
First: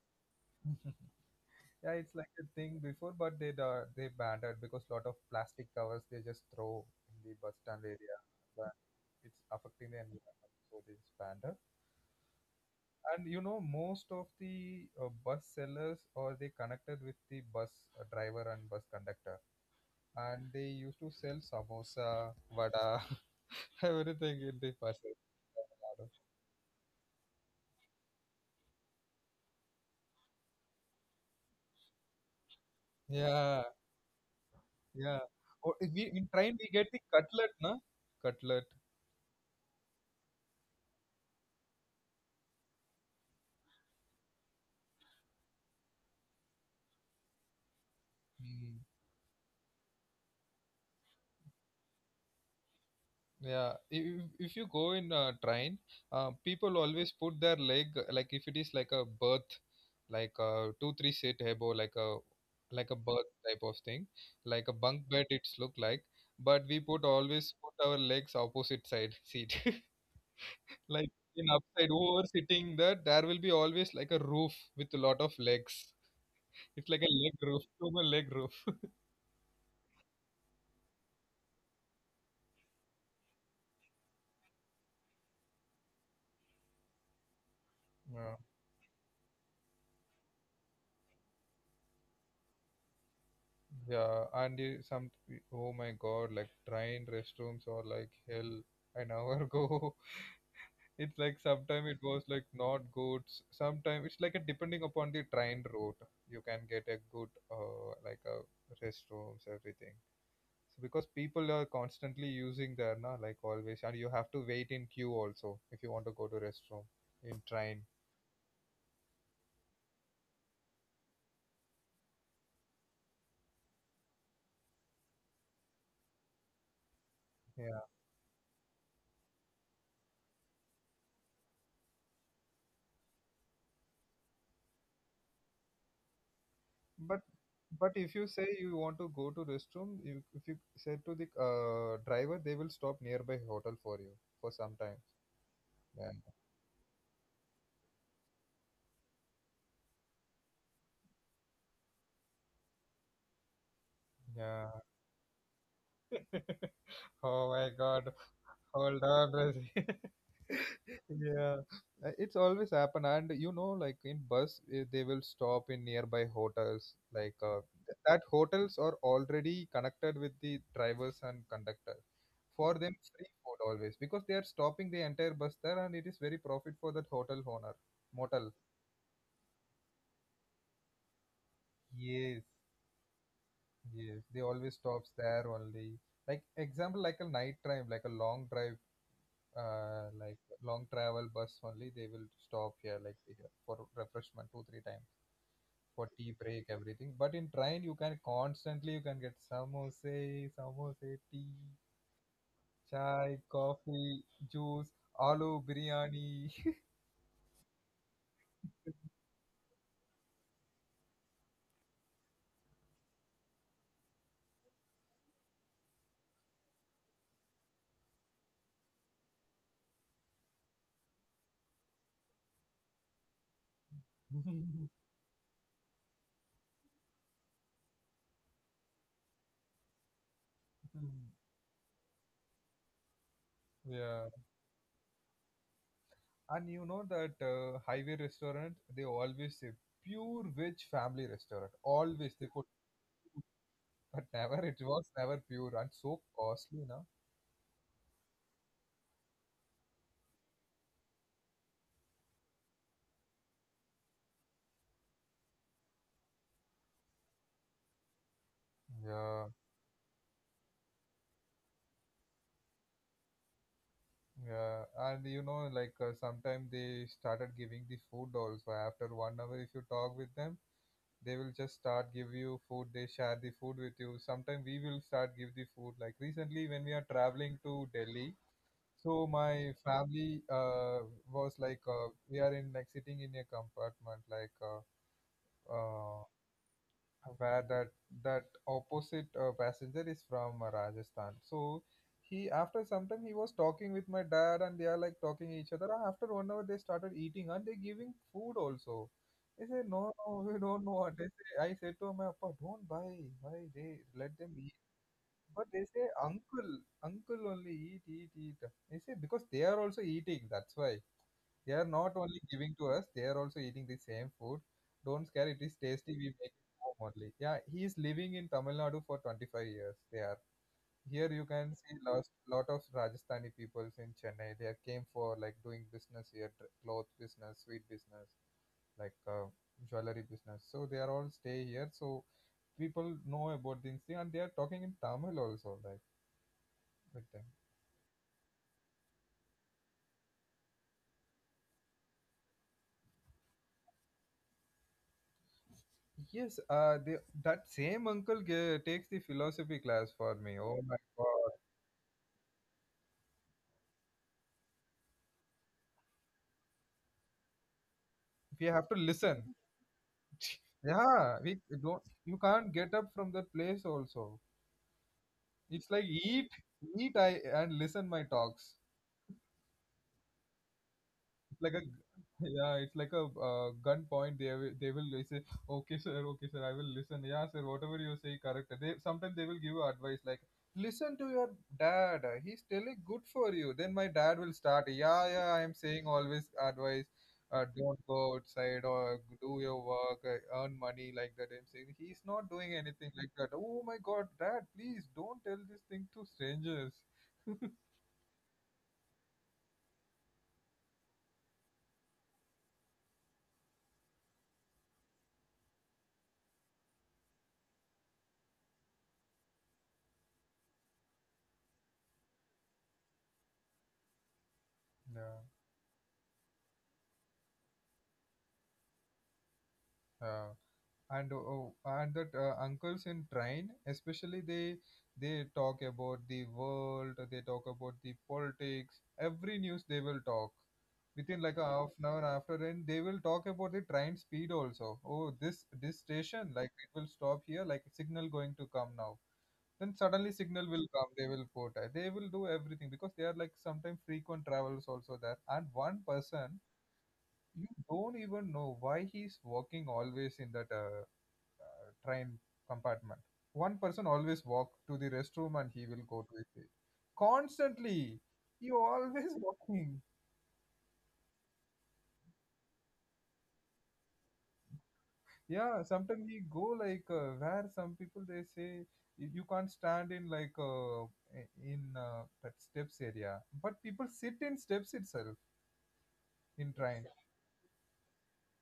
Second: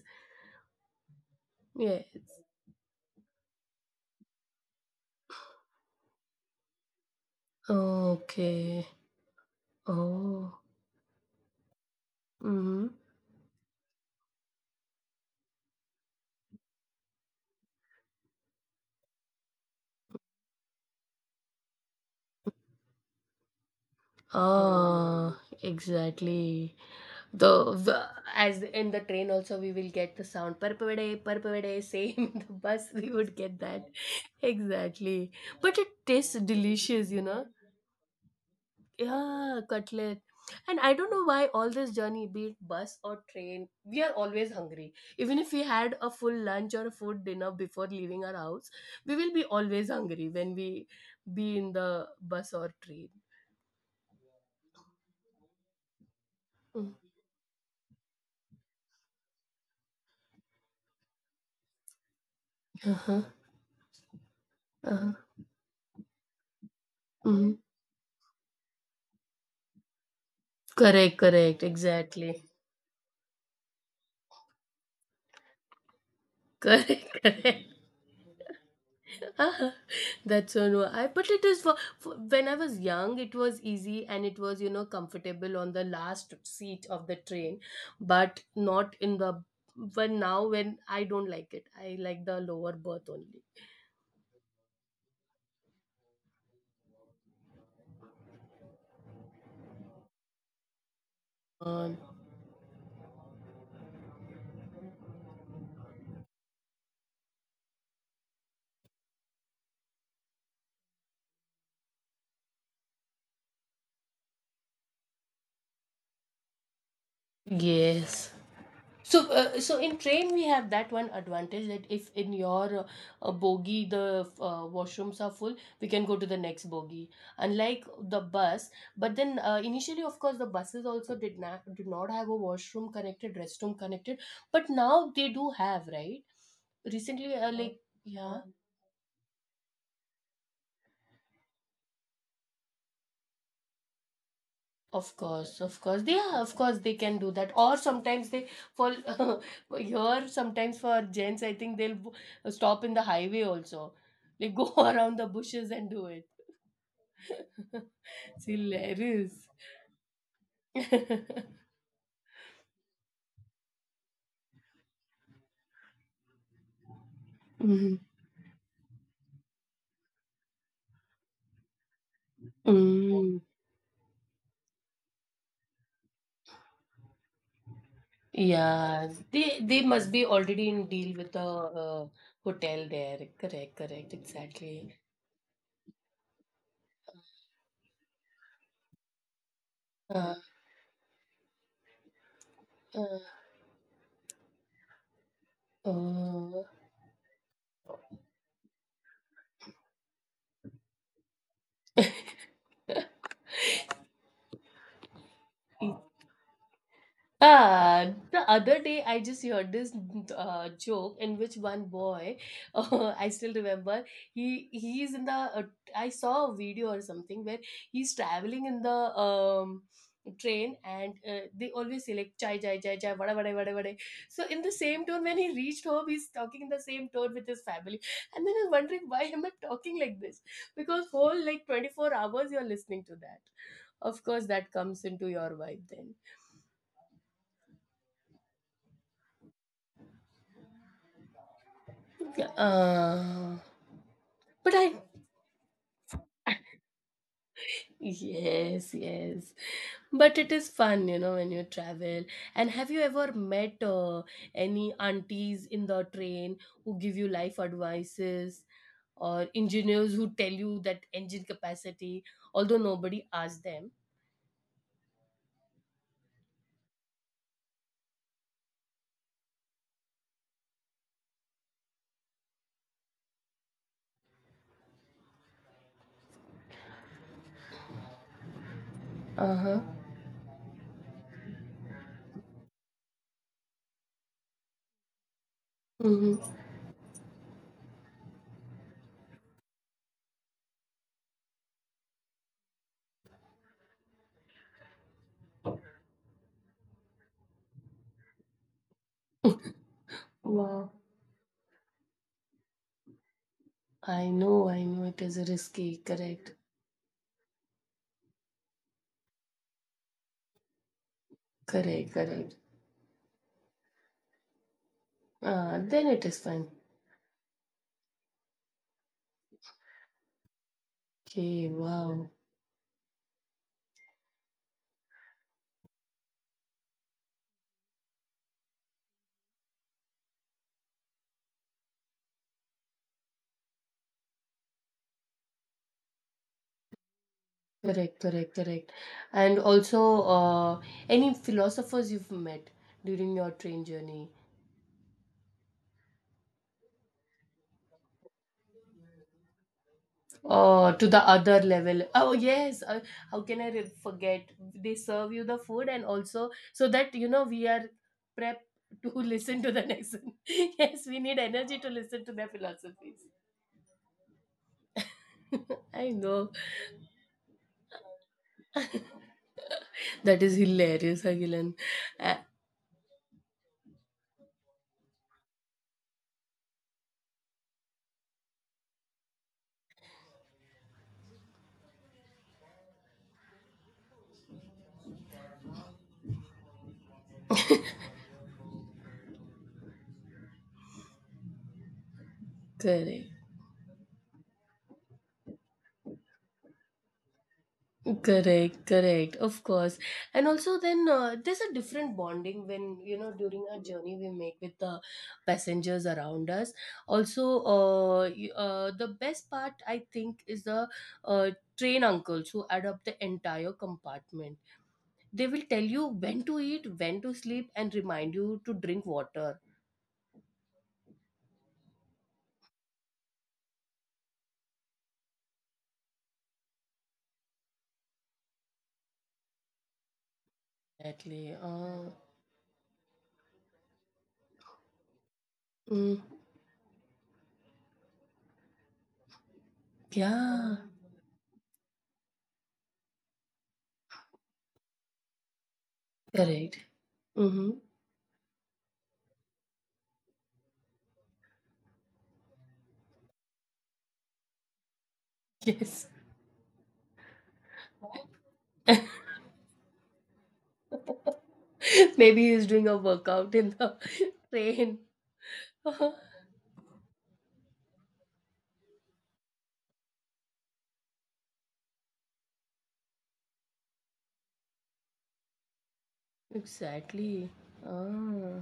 A: Yeah, it's
B: Yes.
A: like a thing before, but they banned it because lot of plastic covers they just throw in the bus stand area. But
B: Okay.
A: it's affecting the environment,
B: Oh.
A: so they just banned it.
B: Mm-hmm.
A: And you know, most of the bus sellers or they connected with the bus driver and bus conductor, and they used to sell samosa, vada, everything in the parcel.
B: Ah, exactly. The as in the train also we will get the sound parpavade parpavade same in the bus we would
A: Yeah.
B: get that.
A: Yeah.
B: Exactly.
A: Or
B: But
A: if
B: it
A: we in
B: tastes
A: train we get the
B: delicious, you
A: cutlet,
B: know.
A: na? Cutlet.
B: Yeah, cutlet. And I don't know why all this journey, be it bus or train, we are always hungry. Even if we had a full lunch or a food dinner before leaving our house,
A: Mm.
B: we will be always hungry when we be in the bus or train.
A: Yeah. If you go in a train, people
B: Mm.
A: always put their leg like if it is like a berth, like a two three seat hebo, like a berth
B: Uh-huh.
A: type of thing, like a bunk
B: Uh-huh.
A: bed. It's look like, but we
B: Mhm.
A: put our legs opposite side seat, like
B: Correct,
A: in
B: correct,
A: upside. Whoever
B: exactly.
A: sitting there, there will be always like a roof with a lot of legs. It's like a
B: Correct,
A: leg roof,
B: correct.
A: human leg roof.
B: Ah, that's so no. I but it is for when I was young, it was easy and it was you know comfortable on the last seat of the train,
A: Yeah.
B: but not in the. But now when I don't like it, I like the lower berth only.
A: Yeah, and you, some oh my god, like train restrooms are like hell. An hour go, it's like sometimes
B: Um,
A: it was like not good. Sometimes it's like a depending upon the train route, you can get a good like a restrooms everything. So because people are constantly using there, na like always, and you have to wait in queue also if you want to go to restroom in train.
B: yes. So, so in train we have that one advantage that if in your bogie the washrooms are full, we can go to the next bogie.
A: Yeah.
B: Unlike the bus, but then initially, of course, the buses also did not have a washroom connected, restroom connected, but now they do have, right?
A: But
B: Recently, like
A: but if you
B: yeah,
A: say you want to go to restroom, you, if you say to the driver, they will stop nearby hotel for you for some time.
B: of course, of course. They are, of course, they can do that. Or sometimes they, for here, sometimes for gents, I think they'll stop in the highway also. They
A: Yeah.
B: go around the bushes and do
A: Yeah.
B: it.
A: Oh my God.
B: It's
A: Hold on,
B: hilarious.
A: Brazil. Yeah, It's always happen, and you know, like in bus, they will stop in nearby hotels. Like
B: Hmm.
A: that, hotels are already connected with the drivers and conductors. For them, free
B: Mm.
A: food always because they are stopping the entire bus there, and it is very profit for that hotel owner, motel.
B: Yeah, they must be already in deal with the
A: Yes,
B: hotel there. Correct, correct,
A: yes, they always
B: exactly.
A: stops there only. Like example, like a night drive, like a long drive. uh,
B: Uh,
A: like Long travel bus only they will stop here
B: uh,
A: like here for refreshment two three times for tea
B: uh.
A: break everything. But in train you can constantly you can get samosa, samosa, tea, chai, coffee, juice, aloo biryani.
B: Ah, the other day I just heard this joke in which one boy, I still remember, he is in the, uh, I saw a video or something where he's traveling in the um, train and they always say like chai chai chai chai vada vada vada vada. So in the same tone, when he reached home, he's talking in the same tone with his family. And then I'm wondering why am I talking like this? Because whole like 24 hours you're listening to that. Of
A: Yeah,
B: course, that comes into your vibe then.
A: and you know that highway restaurant they always say pure veg family restaurant always they put,
B: Uh,
A: but never
B: but
A: it
B: I,
A: was never pure and so costly now.
B: yes, yes. But it is fun, you know, when you travel. And have you ever met any aunties in the train who give you life advices
A: Yeah.
B: or engineers who tell you that engine capacity, although nobody asked them?
A: Yeah, and you know, like sometime they started giving the food also. After 1 hour, if you talk with them, they will just start give you food. They share the food with you. Sometime we will start give the food. Like recently, when we are traveling to Delhi, so
B: Uh
A: my
B: huh.
A: family was like we are in like sitting in a compartment like uh,
B: Hmm.
A: where that opposite passenger is from Rajasthan. So he after some time he was talking with my dad and they are like talking each other. And after 1 hour they started eating and they giving food also. I say no, no, we don't
B: Wow.
A: know what they say. I said to my papa, don't buy, they let them eat.
B: I know it is
A: But they
B: risky.
A: say
B: Correct.
A: uncle, uncle only eat, eat, eat. They say because they are also eating. That's why. They are
B: Correct,
A: not only
B: correct.
A: giving to us, they are also eating the same food. Don't scare! It is
B: Ah, then
A: tasty.
B: it
A: We
B: is
A: make it
B: fun.
A: home only. Yeah, he is living in Tamil Nadu for 25 years. They are here. You
B: Okay,
A: can see
B: wow.
A: lot of Rajasthani peoples in Chennai. They are came for like doing business here, cloth business, sweet business, like jewelry business. So they are all stay here. So people know about these things, and they are talking in Tamil also, like with them.
B: Correct, correct, correct. And also, any philosophers you've met during your train journey,
A: Yes, that same takes the philosophy class for me. Oh my
B: to the
A: god.
B: other level. Oh yes, how can I forget? They serve you the food, and also so that you know we are prep
A: We have to
B: to
A: listen.
B: listen to the next one. Yes, we need
A: Yeah, we
B: energy to
A: don't.
B: listen to
A: You
B: their
A: can't get up
B: philosophies.
A: from that place. Also, it's like
B: I know.
A: eat, eat, I and listen my talks.
B: That is hilarious, Agilan. Uh,
A: Yeah, it's like a gun point. They will say okay sir, okay sir, I will listen, yeah sir, whatever you say, correct. They sometimes they will give you advice like listen to your dad, he's telling good for you. Then my dad will start, yeah yeah I'm saying always advice, don't go outside or do your work, earn money like that, I'm saying he's not doing anything
B: Correct.
A: like that. Oh my god, dad, please don't tell this thing to strangers.
B: Correct, correct, of course. And also, then there's a different bonding when you know during our journey we make with the passengers around us. Also, the best part I think is the uh, train uncles who add up the entire compartment.
A: Yeah,
B: They will tell you when to eat, when to sleep, and remind you to drink water.
A: yeah. And oh, and that uncles in train especially they talk about the world, they talk about the politics, every news they will talk within
B: Exactly.
A: like a half an hour after. And they will talk about the train speed also. Oh, this
B: Mm,
A: station like it will stop here like signal going to come now, then suddenly signal
B: yeah,
A: will come. They will put they will do everything, because they are like sometimes frequent travels also there. And one person,
B: correct.
A: you
B: Mm-hmm.
A: don't even know why he's working always in that train compartment. One person always walk to the restroom and he will
B: Yes.
A: go to his seat. Constantly, you always walking.
B: Maybe he's doing a workout in the train.
A: Yeah, sometimes we go like where some people they say you can't stand in like I- in that steps area, but people sit in steps itself in train.
B: Exactly. Ah.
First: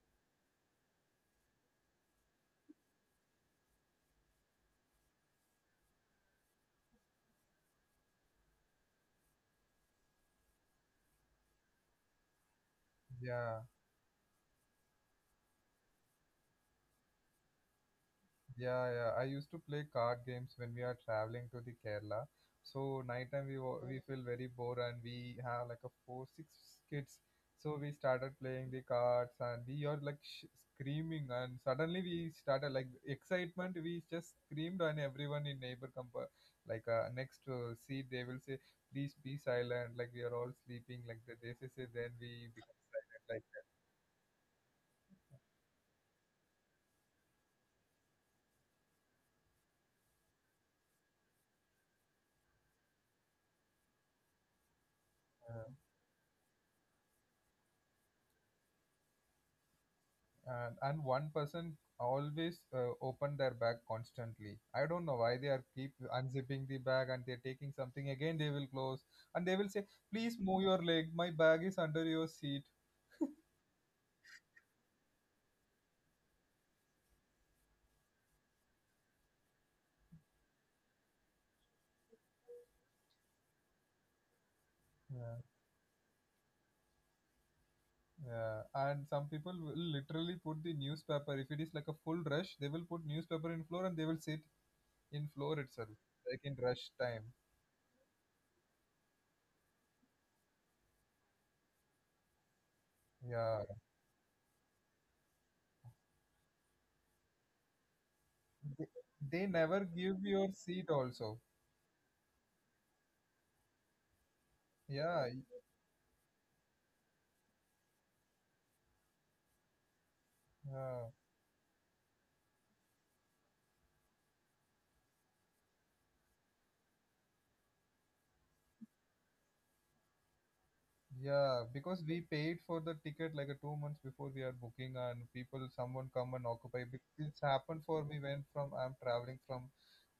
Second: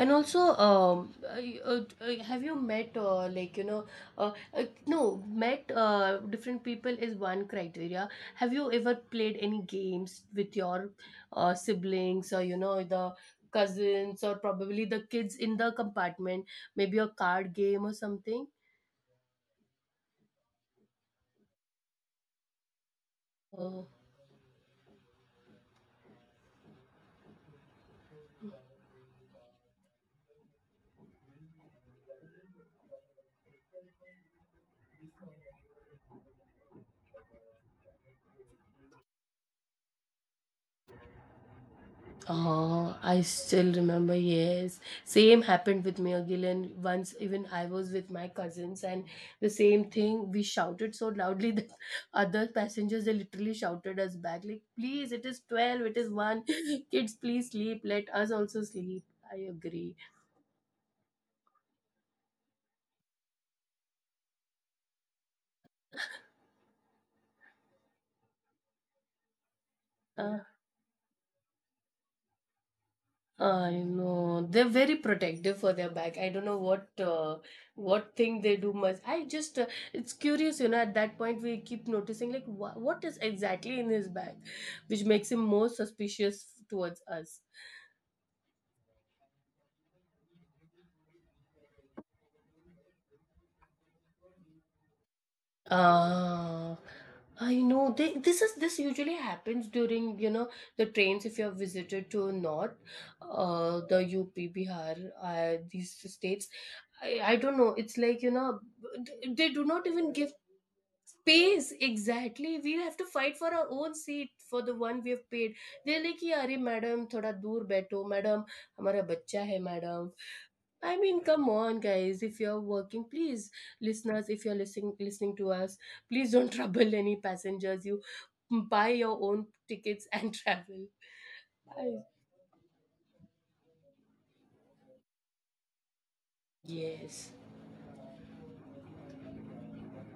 B: And also, have you met, like, you know, no, met different people is one criteria. Have you ever played any games with your siblings or, you know, the
A: Yeah.
B: cousins or probably the kids in the compartment? Maybe a card game or something?
A: Yeah, yeah. I used to play card games when we are traveling to the Kerala. So nighttime
B: Oh.
A: we feel very bored and we have like a four six kids. So we started playing the cards and we are like screaming, and suddenly we started like excitement. We just screamed and everyone in neighbor compa, like next seat they will say please be silent, like we are all sleeping like that. They say say, then we become
B: I
A: like
B: still remember, yes. Same happened with me again. Once, even I was with my cousins, and the same thing. We shouted so loudly that other passengers they literally shouted us back, like, "Please, it is
A: that.
B: 12, it is one. Kids, please sleep. Let us also sleep." I agree.
A: And one person always open their bag constantly. I don't know why they are keep unzipping the bag and they're taking something again they will close. And they will say
B: Uh,
A: please move your leg, my bag is under your seat.
B: I know they're very protective for their bag. I don't know what thing they do much. I just it's curious, you know. At that point, we keep noticing like what is exactly in his bag, which makes
A: Yeah,
B: him more suspicious towards us.
A: yeah. And some people will literally put the newspaper, if it is like a full rush they will put newspaper in floor and they will sit in floor itself, like in
B: Ah,
A: rush time.
B: I know. This is this usually happens during, you know, the trains if you have visited to North,
A: Yeah,
B: the UP, Bihar, these states. I don't know. It's like, you know,
A: they, they
B: they do
A: never
B: not even
A: give
B: give
A: your seat also.
B: space. Exactly, we have to fight for our own seat, for the one we
A: Yeah,
B: have paid. They're like, "Yeah, अरे madam थोड़ा दूर बैठो madam, हमारा बच्चा है madam." I
A: yeah.
B: mean, come on guys, if you're working, please, listeners, if you're listening to us, please don't trouble any passengers. You buy your own tickets and travel.
A: Yeah,
B: I-
A: because we paid for the ticket like a 2 months before we are booking, and people, someone come and occupy.
B: yes.
A: It's happened for me when from I'm traveling from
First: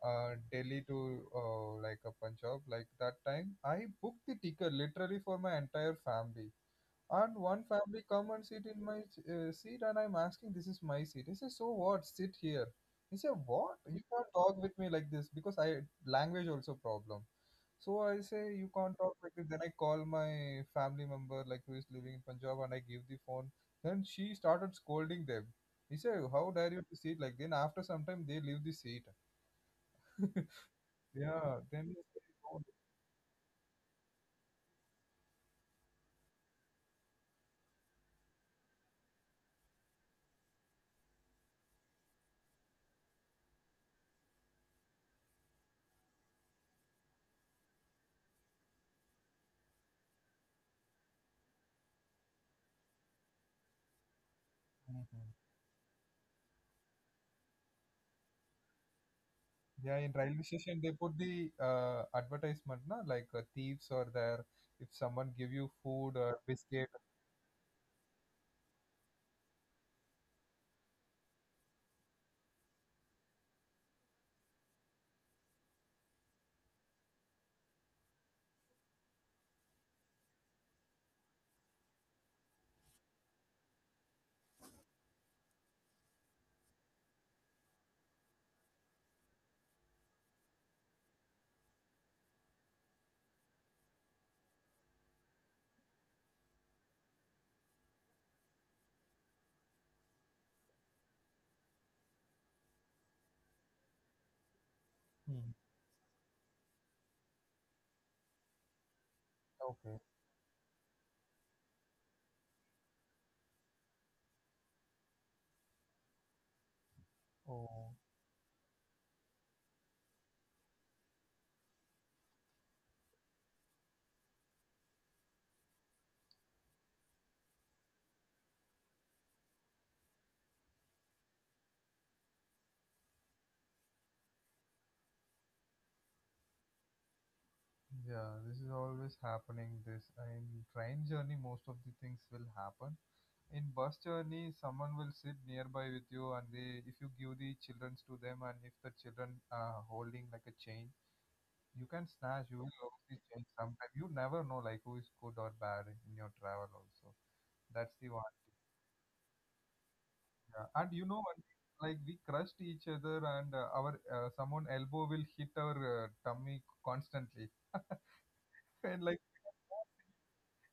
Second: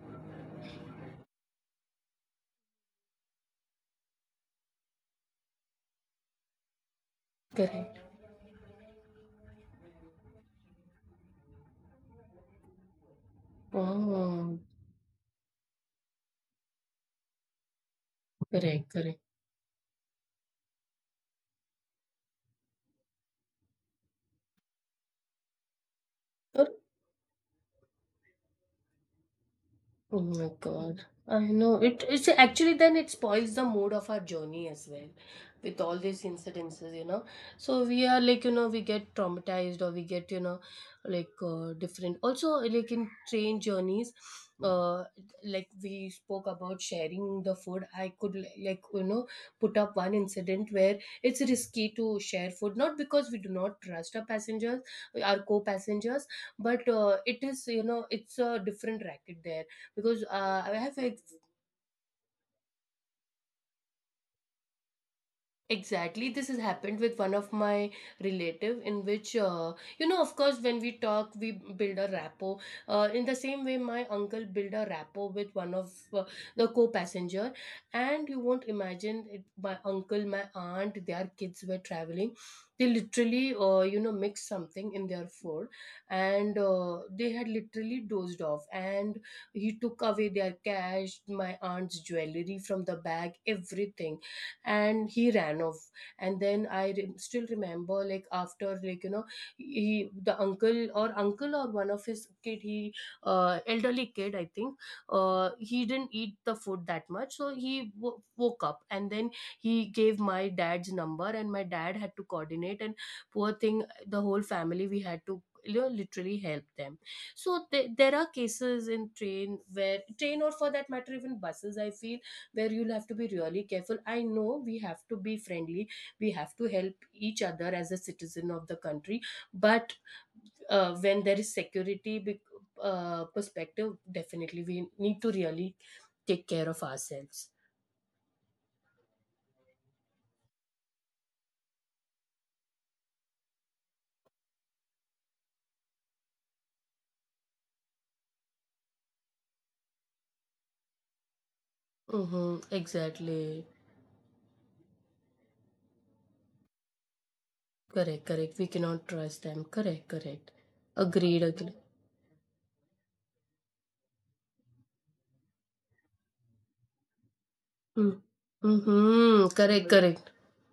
A: Delhi to like a Punjab. Like that time, I booked the ticket literally for my entire family. And one
B: Correct.
A: family come and sit in my seat, and I'm asking, "This is my seat." He says, "So what? Sit here." He said, "What? You can't
B: Oh.
A: talk with me like this because I language also problem." So I say, "You
B: Correct,
A: can't talk
B: correct.
A: like this." Then I call my family member, like who is living in Punjab, and I give the phone. Then she started scolding them. He said, "How dare you to sit like?" Then after some time, they leave the seat.
B: Oh my God. I
A: Yeah.
B: know,
A: Then they
B: it
A: say,
B: it's
A: "Oh."
B: actually, then it spoils the mood of our journey as well with all these incidences, you know. So we are like, you know, we get traumatized, or we get, you know, like different. Also, like in train journeys, uh, like we spoke about sharing the food. I could like, you know, put up one incident where it's risky to share food, not because we do not trust our passengers,
A: Mhm.
B: our co-passengers, but it is, you know, it's a different racket there,
A: Yeah, in
B: because
A: railway
B: I
A: station they
B: have a
A: put the advertisement, na? Like thieves are there. If someone give you food
B: exactly
A: or
B: this has
A: biscuit.
B: happened with one of my relative, in which you know, of course when we talk we build a rapport. In the same way, my uncle built a rapport with one of the co-passenger, and you won't imagine it, my uncle, my aunt, their kids were traveling. They literally you know, mixed something in their food, and they had literally dozed off, and he took away their cash, my aunt's jewelry from the bag, everything, and he ran off. And then still remember, like after, like, you know, he the uncle or uncle or one of his kid, he elderly kid, I think,
A: Hmm.
B: he didn't eat the food that much, so he woke up, and then he
A: Okay.
B: gave my dad's number, and my dad had to coordinate, and poor thing, the whole family, we had to, you know, literally help them. So
A: Oh,
B: there are cases in train where train, or for that matter, even buses, I feel, where you'll have to be really careful. I know we have to be friendly, we have to help each other as a citizen of the country, but when there is security, perspective, definitely we need to really take care of ourselves.
A: yeah. This is always happening. This in train journey, most of the things will happen. In bus journey, someone will sit nearby with you, and they, if you give the childrens to them, and if the children are holding like a chain, you can snatch.
B: Mm-hmm,
A: You will lose the chain
B: exactly.
A: sometime. You never know like who is good or bad in your travel also. That's the
B: Correct,
A: one.
B: correct, we cannot trust them. Correct, correct.
A: Yeah, and you know, one
B: Agreed,
A: thing,
B: agreed.
A: like we crushed each other, and our someone elbow will hit our tummy constantly,
B: Mm.
A: and like
B: Mm-hmm, correct, correct.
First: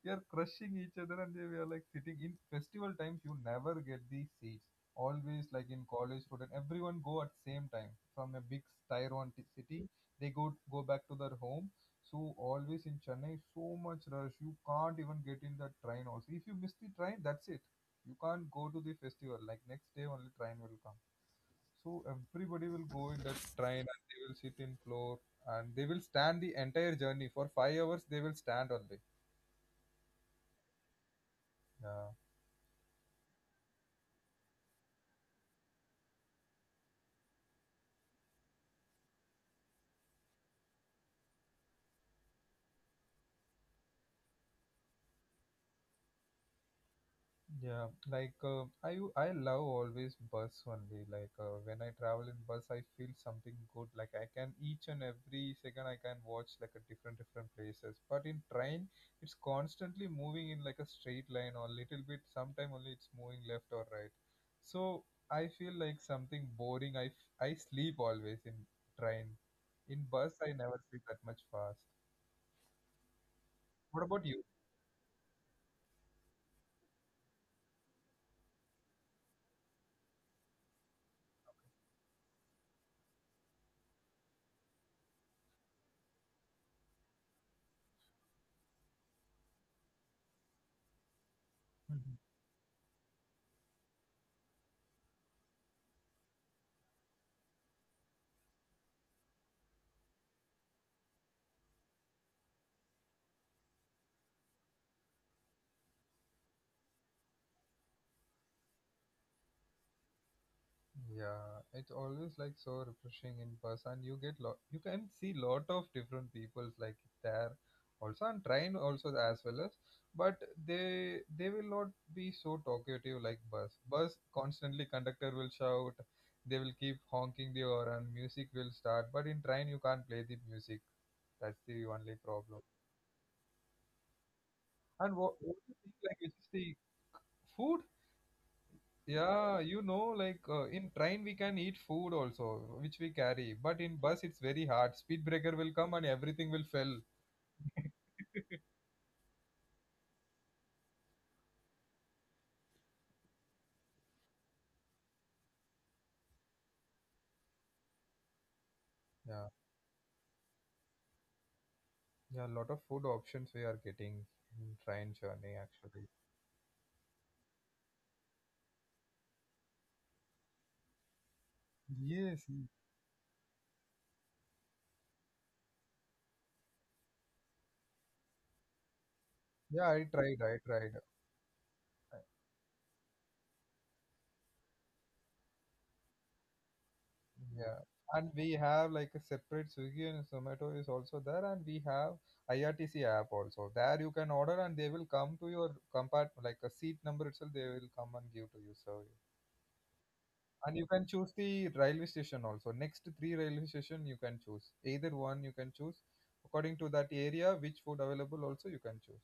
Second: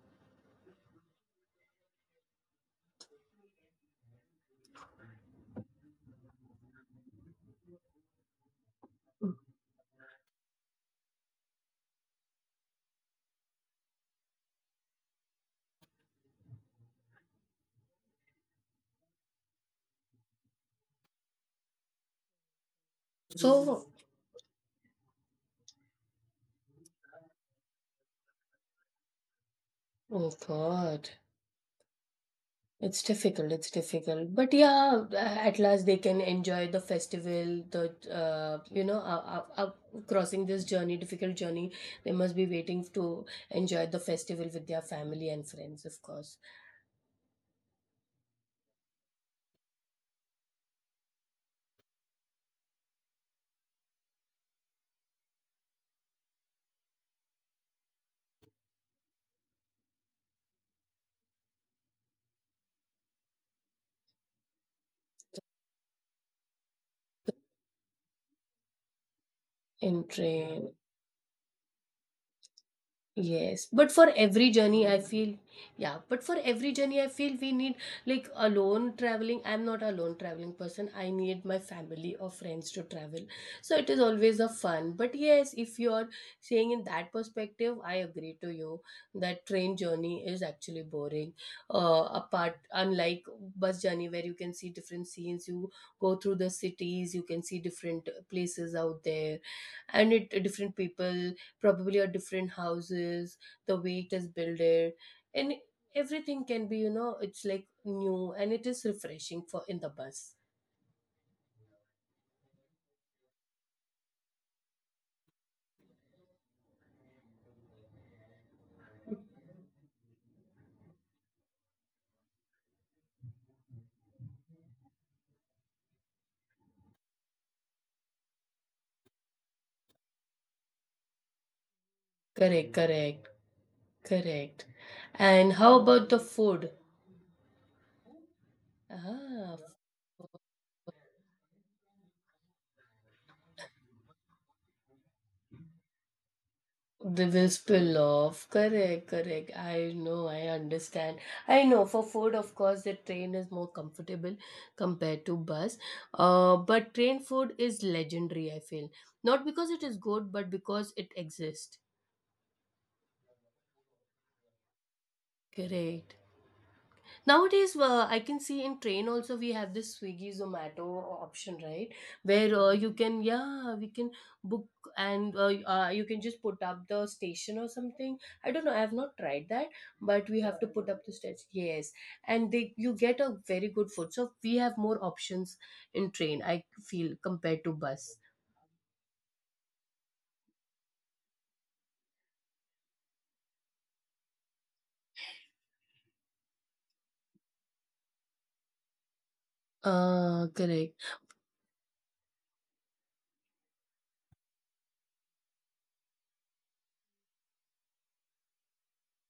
A: we are crushing each other, and we are like sitting in festival times. You never get these seats. Always like in college student, everyone go at same time from a big city. They go back to their home. So always in Chennai, so much rush. You can't even get in the train. Also, if you miss the train, that's it. You can't go to the festival. Like next day, only train will come. So everybody will go in
B: So.
A: that train and they will sit in floor and they will stand the entire journey for 5 hours. They will stand only.
B: Oh god.
A: Yeah.
B: It's difficult, it's difficult. But yeah, at last they can enjoy the festival, the you know, crossing this journey, difficult journey. They must be waiting to enjoy the festival with their family and friends, of course.
A: Yeah, like I love always bus only. Like when I travel in bus, I feel something good. Like I can each and every second I can watch like a different places. But in train, it's constantly moving in like a straight line or little bit. Sometime only it's moving left or right. So I feel like something boring. I sleep always in train.
B: In
A: In bus, I
B: train.
A: never sleep that much fast.
B: Yes, but
A: What
B: for
A: about you?
B: every journey, I feel, yeah, but for every journey, I feel we need like alone traveling. I'm not a lone traveling person. I need my family or friends to travel. So it is always a fun. But yes, if you're saying in that perspective, I agree to you that train journey is actually boring. Apart, unlike bus journey where you can see different scenes, you go through the cities, you can see different places out there, and it different people probably are different houses, the way it is built, and everything can be, you know, it's like new and it is refreshing for in the bus.
A: Yeah, it's always like so refreshing in person. You get lot, you can see lot of different peoples like there, also and train also as well as, but they will not be so talkative like bus. Bus constantly conductor will shout, they will keep honking the horn, music will start. But in train you can't play the music. That's the only problem.
B: Correct, correct, correct.
A: And what,
B: And
A: what do you
B: how about
A: think
B: the
A: like which is
B: food?
A: the food?
B: Ah.
A: Yeah, you know, like in train we can eat food also, which we carry. But in bus it's very hard. Speed breaker will come and everything will fill.
B: They will spill off. Correct, correct. I know, I understand. I know for food, of course, the train is more comfortable compared to bus. But train food is legendary, I feel. Not
A: Yeah,
B: because it is good, but because it exists.
A: yeah, a lot of food options we are getting in train journey actually.
B: Correct. Nowadays, I can see in train also we have this Swiggy Zomato option, right?
A: Yes,
B: Where you can, yeah, we can book, and you can just put up the station or something. I don't know. I have not tried that,
A: yeah,
B: but we have
A: I
B: to put
A: tried.
B: up the station. Yes, and they you get a very good food. So we have more options in train. I feel compared to
A: Yeah,
B: bus.
A: and we have like a separate Swiggy and Zomato is also there, and we have IRTC app also. There you can order and they will come to your compartment, like a seat number itself. They will come and give to you. So yeah. And you
B: Correct.
A: can choose the railway station also. Next three railway station you can choose. Either one you can choose. According to that area, which food available also you can choose.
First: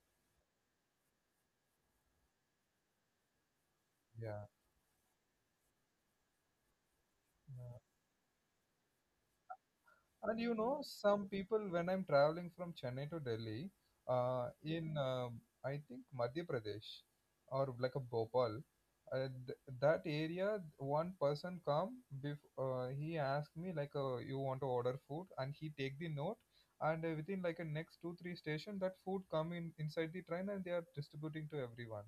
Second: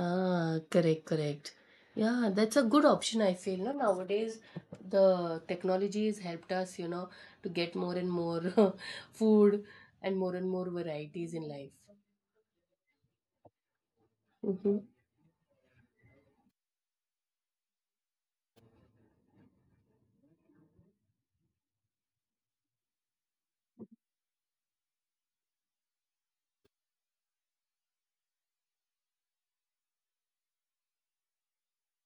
B: Ah, correct, correct. Yeah, that's a good option, I feel. No? Nowadays,
A: Yeah.
B: the technology has helped us, you know, to get
A: Yeah.
B: more and more food
A: And
B: and
A: you
B: more
A: know, some
B: varieties in
A: people,
B: life.
A: when I'm traveling from Chennai to Delhi,
B: Mm-hmm.
A: in I think Madhya Pradesh or like a Bhopal, that area, one person come, he asked me like, you want to order food, and he take the note, and within like a next 2 3 station, that food come in inside the train and they are distributing to everyone.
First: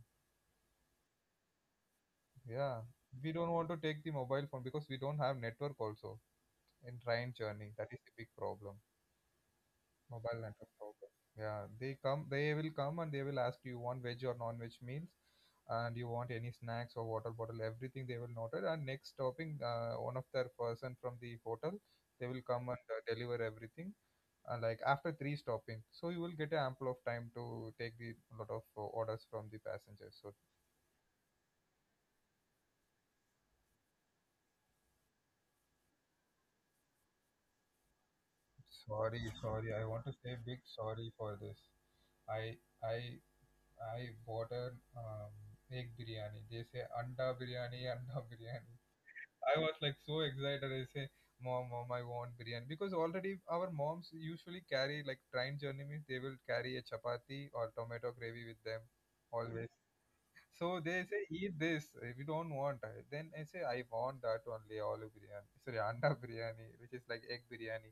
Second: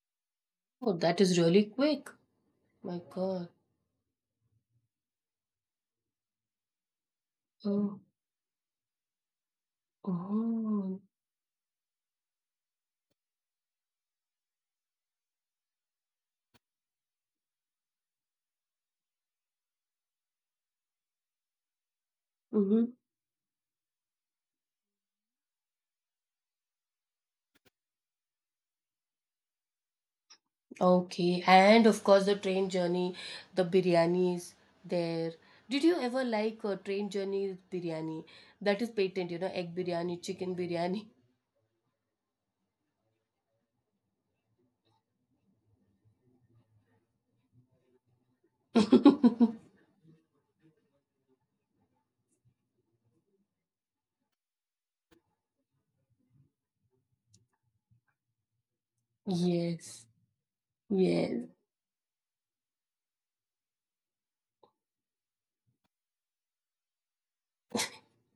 B: Oh, that is really quick.
A: Yeah,
B: My
A: we
B: God.
A: don't want to take the mobile phone because we don't have network also in train journey. That
B: Oh,
A: is the big problem. Mobile network
B: oh.
A: provider. Yeah, they will come and they will ask you want veg or non-veg meals, and you want any snacks or water bottle, everything they will note it. And next stopping, one of their person from the hotel, they will come
B: Mm-hmm.
A: and deliver everything. Like after three stopping, so you will get ample of time to take the lot of orders from the passengers. So
B: Okay. And of course, the train journey, the biryanis there. Did you ever like a train journey biryani? That is patent, you know,
A: sorry,
B: egg
A: sorry,
B: biryani,
A: I want
B: chicken
A: to say big
B: biryani.
A: sorry for this. I I I ordered egg biryani. They say anda biryani, anda biryani. I was like so excited. I say, mom, mom, I want biryani because already our moms usually carry like train journey means they will carry a chapati or tomato gravy with them
B: Yes,
A: always. So
B: yes,
A: they say eat this. We don't want. Then I say I want that only olive biryani. Sorry, anda biryani, which is like egg biryani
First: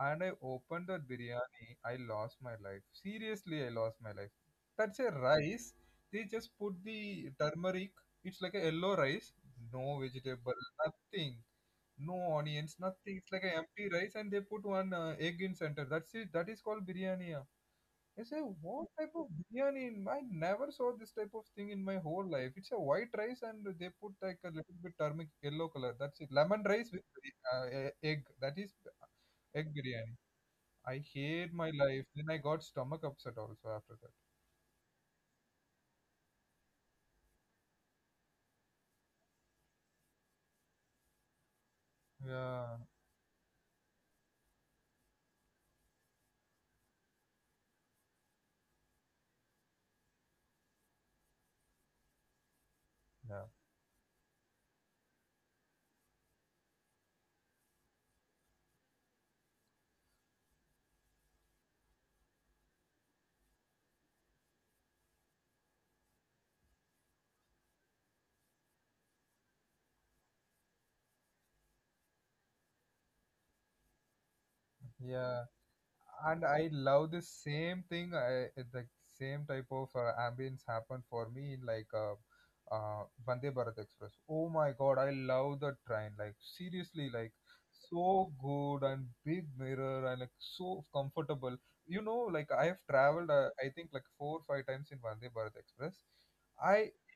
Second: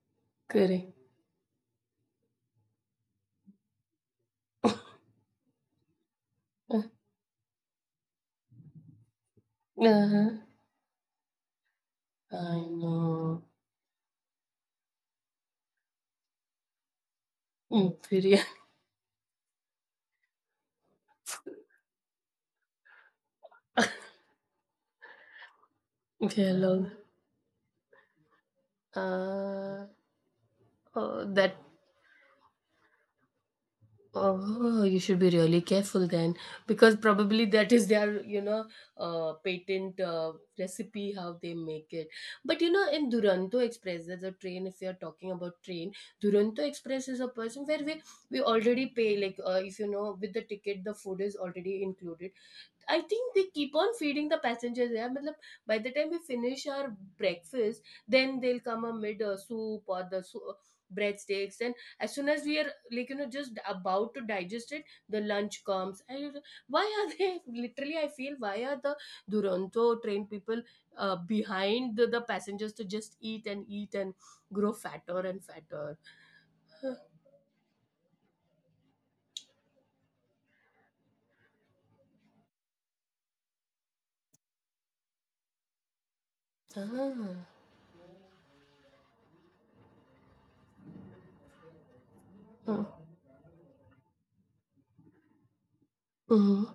A: and I opened
B: correct.
A: that biryani, I lost my life. Seriously, I lost my life. That's a rice. They just put the turmeric. It's like a yellow rice. No
B: Uh-huh.
A: vegetable, nothing. No
B: I
A: onions, nothing. It's like
B: know.
A: an empty rice, and they put one egg in center. That's it. That is called biryani. Ah.
B: Mm,
A: I say,
B: very,
A: what type of biryani? I never saw this type of thing in my whole life. It's a white rice, and they put like a little bit turmeric yellow color. That's it.
B: very
A: Lemon rice
B: long.
A: with egg. That is egg
B: Uh,
A: biryani. I
B: oh,
A: hate
B: that.
A: my life. Then I got stomach upset also after
B: Oh, you should be really careful then, because probably that is their, you know, patent recipe how they make it.
A: that. Yeah,
B: But you know, in Duranto Express, there's a train. If you're talking about train, Duranto Express is a person where we already pay like if you know with the ticket, the food is already included. I think
A: yeah,
B: they keep on feeding the passengers. Yeah, मतलब, by the time we finish our breakfast, then they'll come a mid soup or the breadsticks. And as soon as we are like, you know, just about to digest it, the lunch comes. And why are they literally? I feel why are the Duronto train people behind the passengers to just eat and eat and grow fatter
A: yeah.
B: and fatter.
A: And I love the same thing. The same type of ambience happened for me in like uh, Vande Bharat Express. Oh my God, I love the train. Like seriously, like
B: Ah.
A: so good and big mirror and like so comfortable. You know, like I have
B: Mm-hmm.
A: traveled. I think like 4 5 times in Vande Bharat Express. I
B: Mm-hmm.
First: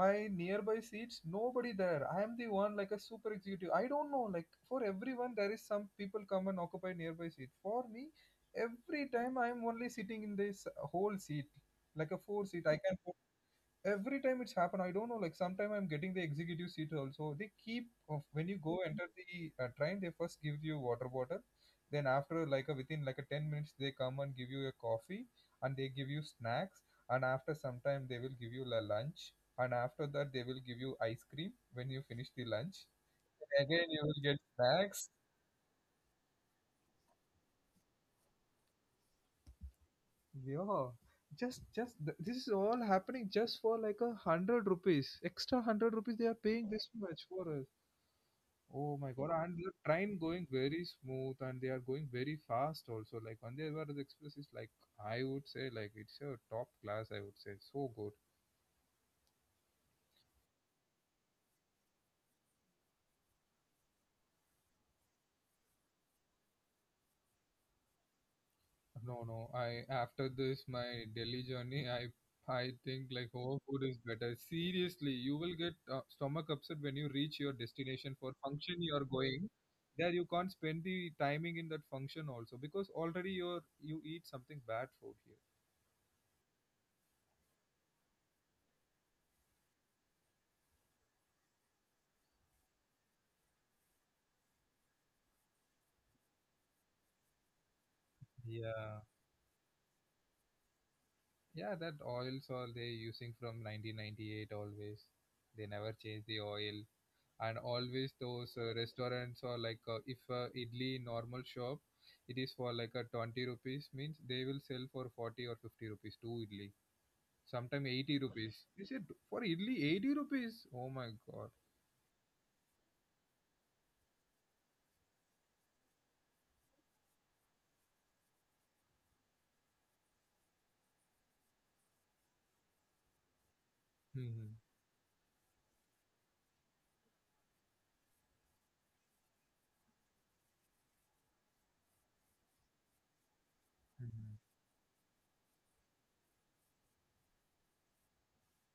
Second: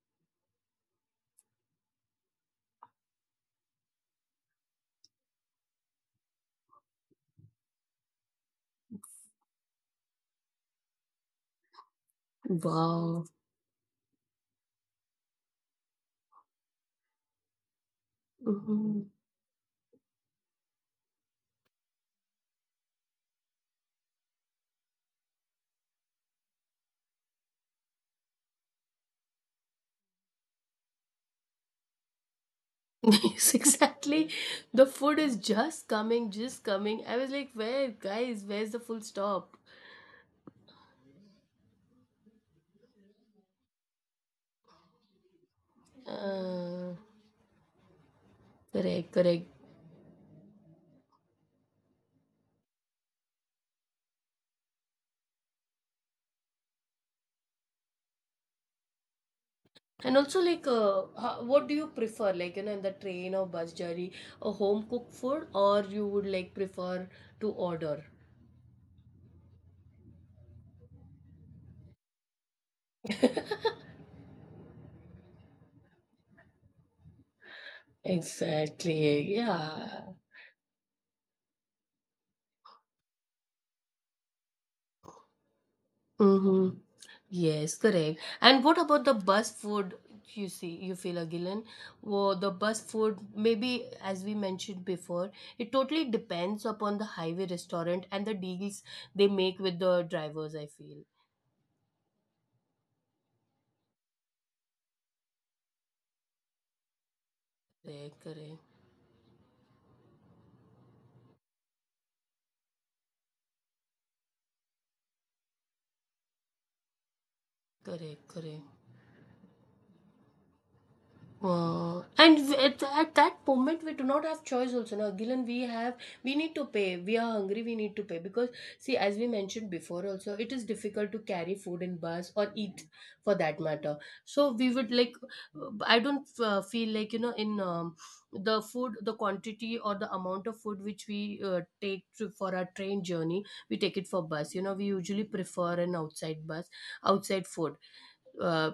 A: my nearby seats nobody there, I am the one like a super executive, I don't know, like for everyone there is some people come and occupy nearby seat for me every time. I am only sitting in this whole seat like a four seat I can
B: Wow.
A: every time it's happened. I don't know like sometime I'm getting the executive seat also. They keep of when you go
B: Mm-hmm.
A: enter the train, they first give you water bottle, then after like a, within like a 10 minutes they come and give you a coffee and they give you snacks and after some time they will give you a lunch and after that they will give you ice cream when you finish the lunch,
B: Yes,
A: again you will
B: exactly.
A: get
B: The
A: snacks.
B: food is just coming, just coming. I was like, where, guys, where's the full stop?
A: Yeah, this is all happening just for like a 100 rupees, extra 100 rupees they are paying this
B: Uh,
A: much for us. Oh
B: correct,
A: my God.
B: correct.
A: And the train going very smooth and they are going very fast also. Like Vande Bharat Express is like, I would say like it's a top class, I would say. So good.
B: And also, like, what do you prefer? Like, you know, in the train or bus journey, a home cooked food, or you would like prefer to order?
A: No, no. I after this my Delhi journey, I think like home food is better. Seriously, you will get stomach upset when you reach your destination for function you are
B: Exactly.
A: going.
B: Yeah.
A: There you can't spend the timing in that function also because already you're you eat something bad food
B: Mm-hmm. Yes, correct. And what about the bus food? You see, you feel again, well, the bus food, maybe as we mentioned before, it totally depends upon the highway restaurant and the
A: here.
B: deals
A: Yeah.
B: they make with the drivers, I feel.
A: Yeah, that oils are they using from 1998 always. They never change the oil. And
B: Correct,
A: always those
B: correct,
A: restaurants are like if idli normal shop, it is for like a 20 rupees means they will sell for 40 or 50 rupees two idli. Sometime 80
B: correct, correct.
A: rupees. You said for idli 80 rupees. Oh my god.
B: And at that moment we do not have choice also, now Gillen we have, we need to pay, we are hungry, we need to pay, because see, as we mentioned before also, it is difficult to carry food in bus or eat, for that matter. So
A: Hmm
B: we would like, I don't feel like, you know, in the food, the quantity or the amount of food which we for our train journey, we take it for
A: hmm
B: bus. You know, we usually prefer an outside bus, outside food, uh,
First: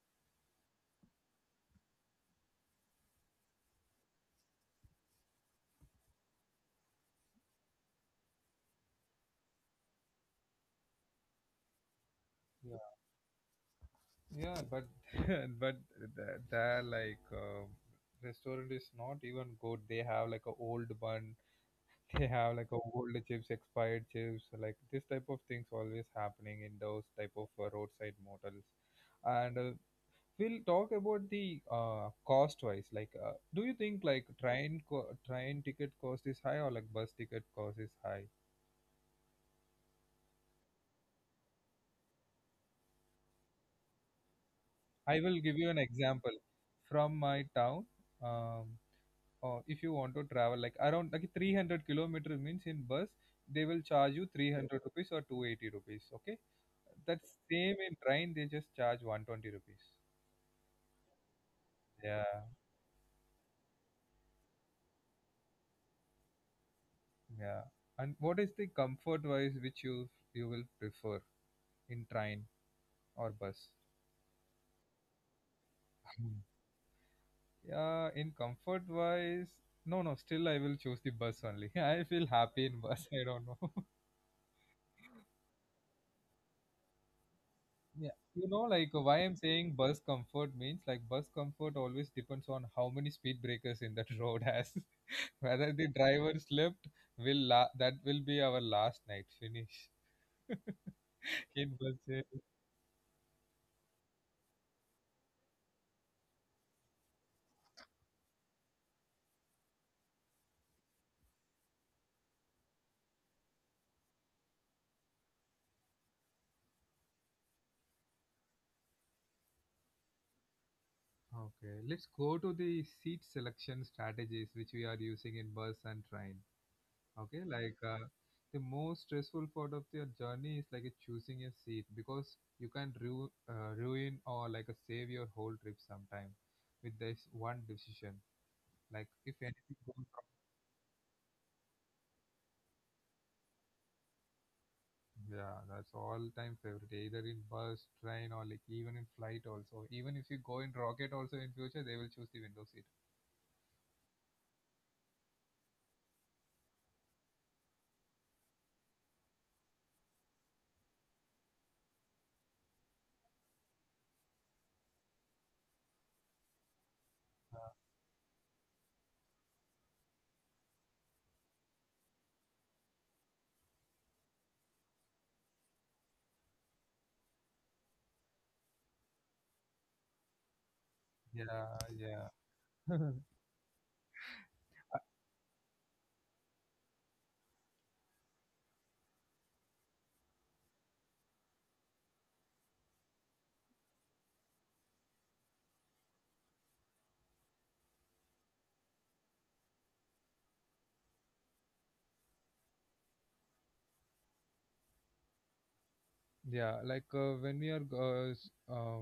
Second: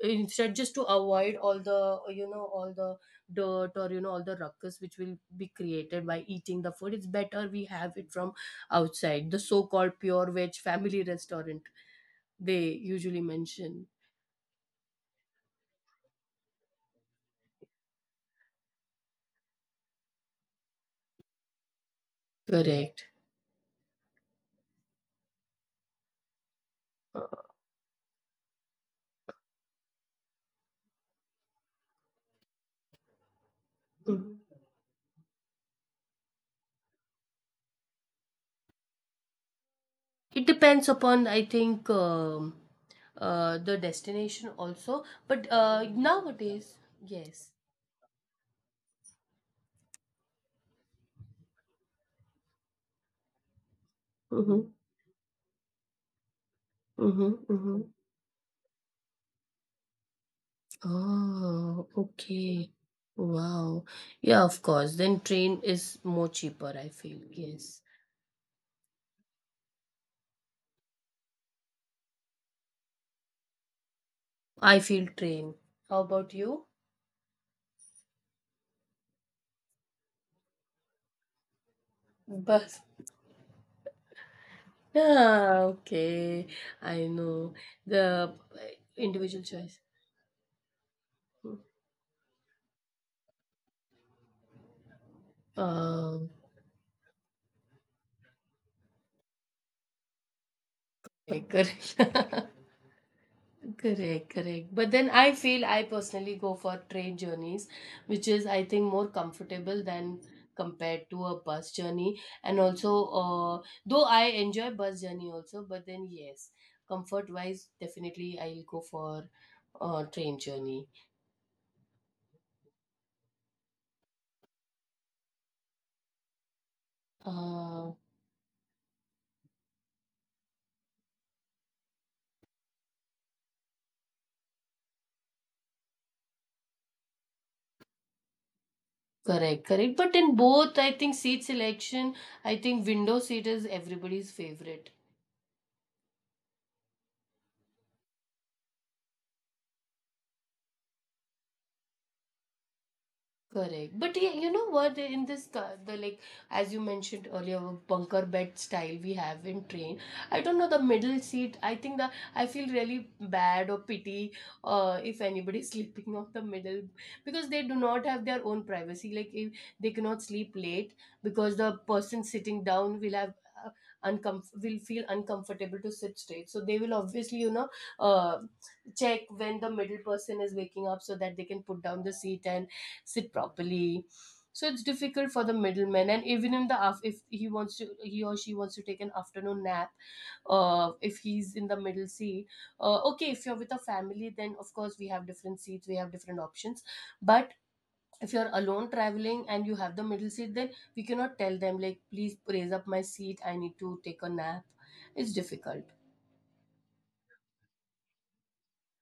B: instead, just to avoid all the, you know, all the dirt, or you know all the ruckus which will be created by eating the food. It's better we have it from outside, the so called pure veg family restaurant, they
A: Yeah,
B: usually mention.
A: yeah, but but the like restaurant is not even good. They have like a old bun, they have like a
B: Correct.
A: old chips, expired chips, so, like this type of things always happening in those
B: Uh,
A: type of roadside motels. And we'll talk about the cost wise. Like, do you think like
B: mm.
A: train ticket cost is high or like bus ticket cost is high?
B: It depends upon, I think, the destination also,
A: I will
B: but
A: give you an example
B: nowadays.
A: from my
B: Yes.
A: town. Um, if you want to travel like around like 300-kilometer means in bus they will charge you
B: Mm-hmm.
A: 300 rupees or 280 rupees, okay? That same
B: Mm-hmm.
A: in train they just charge 120 rupees,
B: Oh,
A: yeah
B: okay. Wow. Yeah, of course. Then train is more cheaper, I feel.
A: yeah.
B: Yes.
A: And what is the comfort wise which you will prefer in train or bus?
B: I feel train. How about
A: Hmm.
B: you?
A: Yeah in comfort wise, no no, still I will choose the bus only I feel happy in
B: Bus.
A: bus, I don't know.
B: Ah, okay. I know.
A: Yeah,
B: The uh,
A: you know, like why I'm
B: individual
A: saying
B: choice.
A: bus comfort means like bus comfort always depends on how many speed breakers in that road has. Whether the
B: Um,
A: driver slept, will la that will be our last night finish
B: okay.
A: in bus journey.
B: God. Correct, correct. But then I feel I personally go for train journeys, which is I think more comfortable than compared to a bus journey. And also, though I enjoy bus journey also, but then yes, comfort wise, definitely I'll go for train journey.
A: Okay, let's go to the seat selection strategies which we are using in bus and train. Okay, like
B: Uh,
A: the most stressful part of your journey is like a choosing a seat because you can ruin or like a save your whole trip sometime with this one decision. Like if
B: correct,
A: anything goes
B: correct.
A: wrong,
B: But in both, I think seat selection, I think window seat is everybody's favorite.
A: yeah, that's all time favorite. Either in bus, train, or like even in flight also. Even if you go in rocket also in future, they will choose the window seat.
B: Correct. But yeah, you know what? In this, the like, as you mentioned earlier, bunker bed style we have in train. I don't know, the middle seat, I think that I feel really bad or pity if anybody is sleeping on the middle, because they
A: Uh,
B: do not have their own privacy. Like, if they cannot sleep late because the person sitting down will have. Uh, will feel uncomfortable to sit straight, so they will obviously uh, check when the middle person is waking up so that they can
A: yeah,
B: put down the
A: yeah.
B: seat and sit properly. So it's difficult for the middleman, and even in the if he wants to, he or she wants to take an afternoon nap, if he's in the middle seat, okay. If you're with a family, then of course we have different seats, we have different options. But if you're alone traveling and you have the middle seat, then we cannot tell them like, please raise up my seat. I need to take a nap. It's difficult.
A: Yeah, like when we are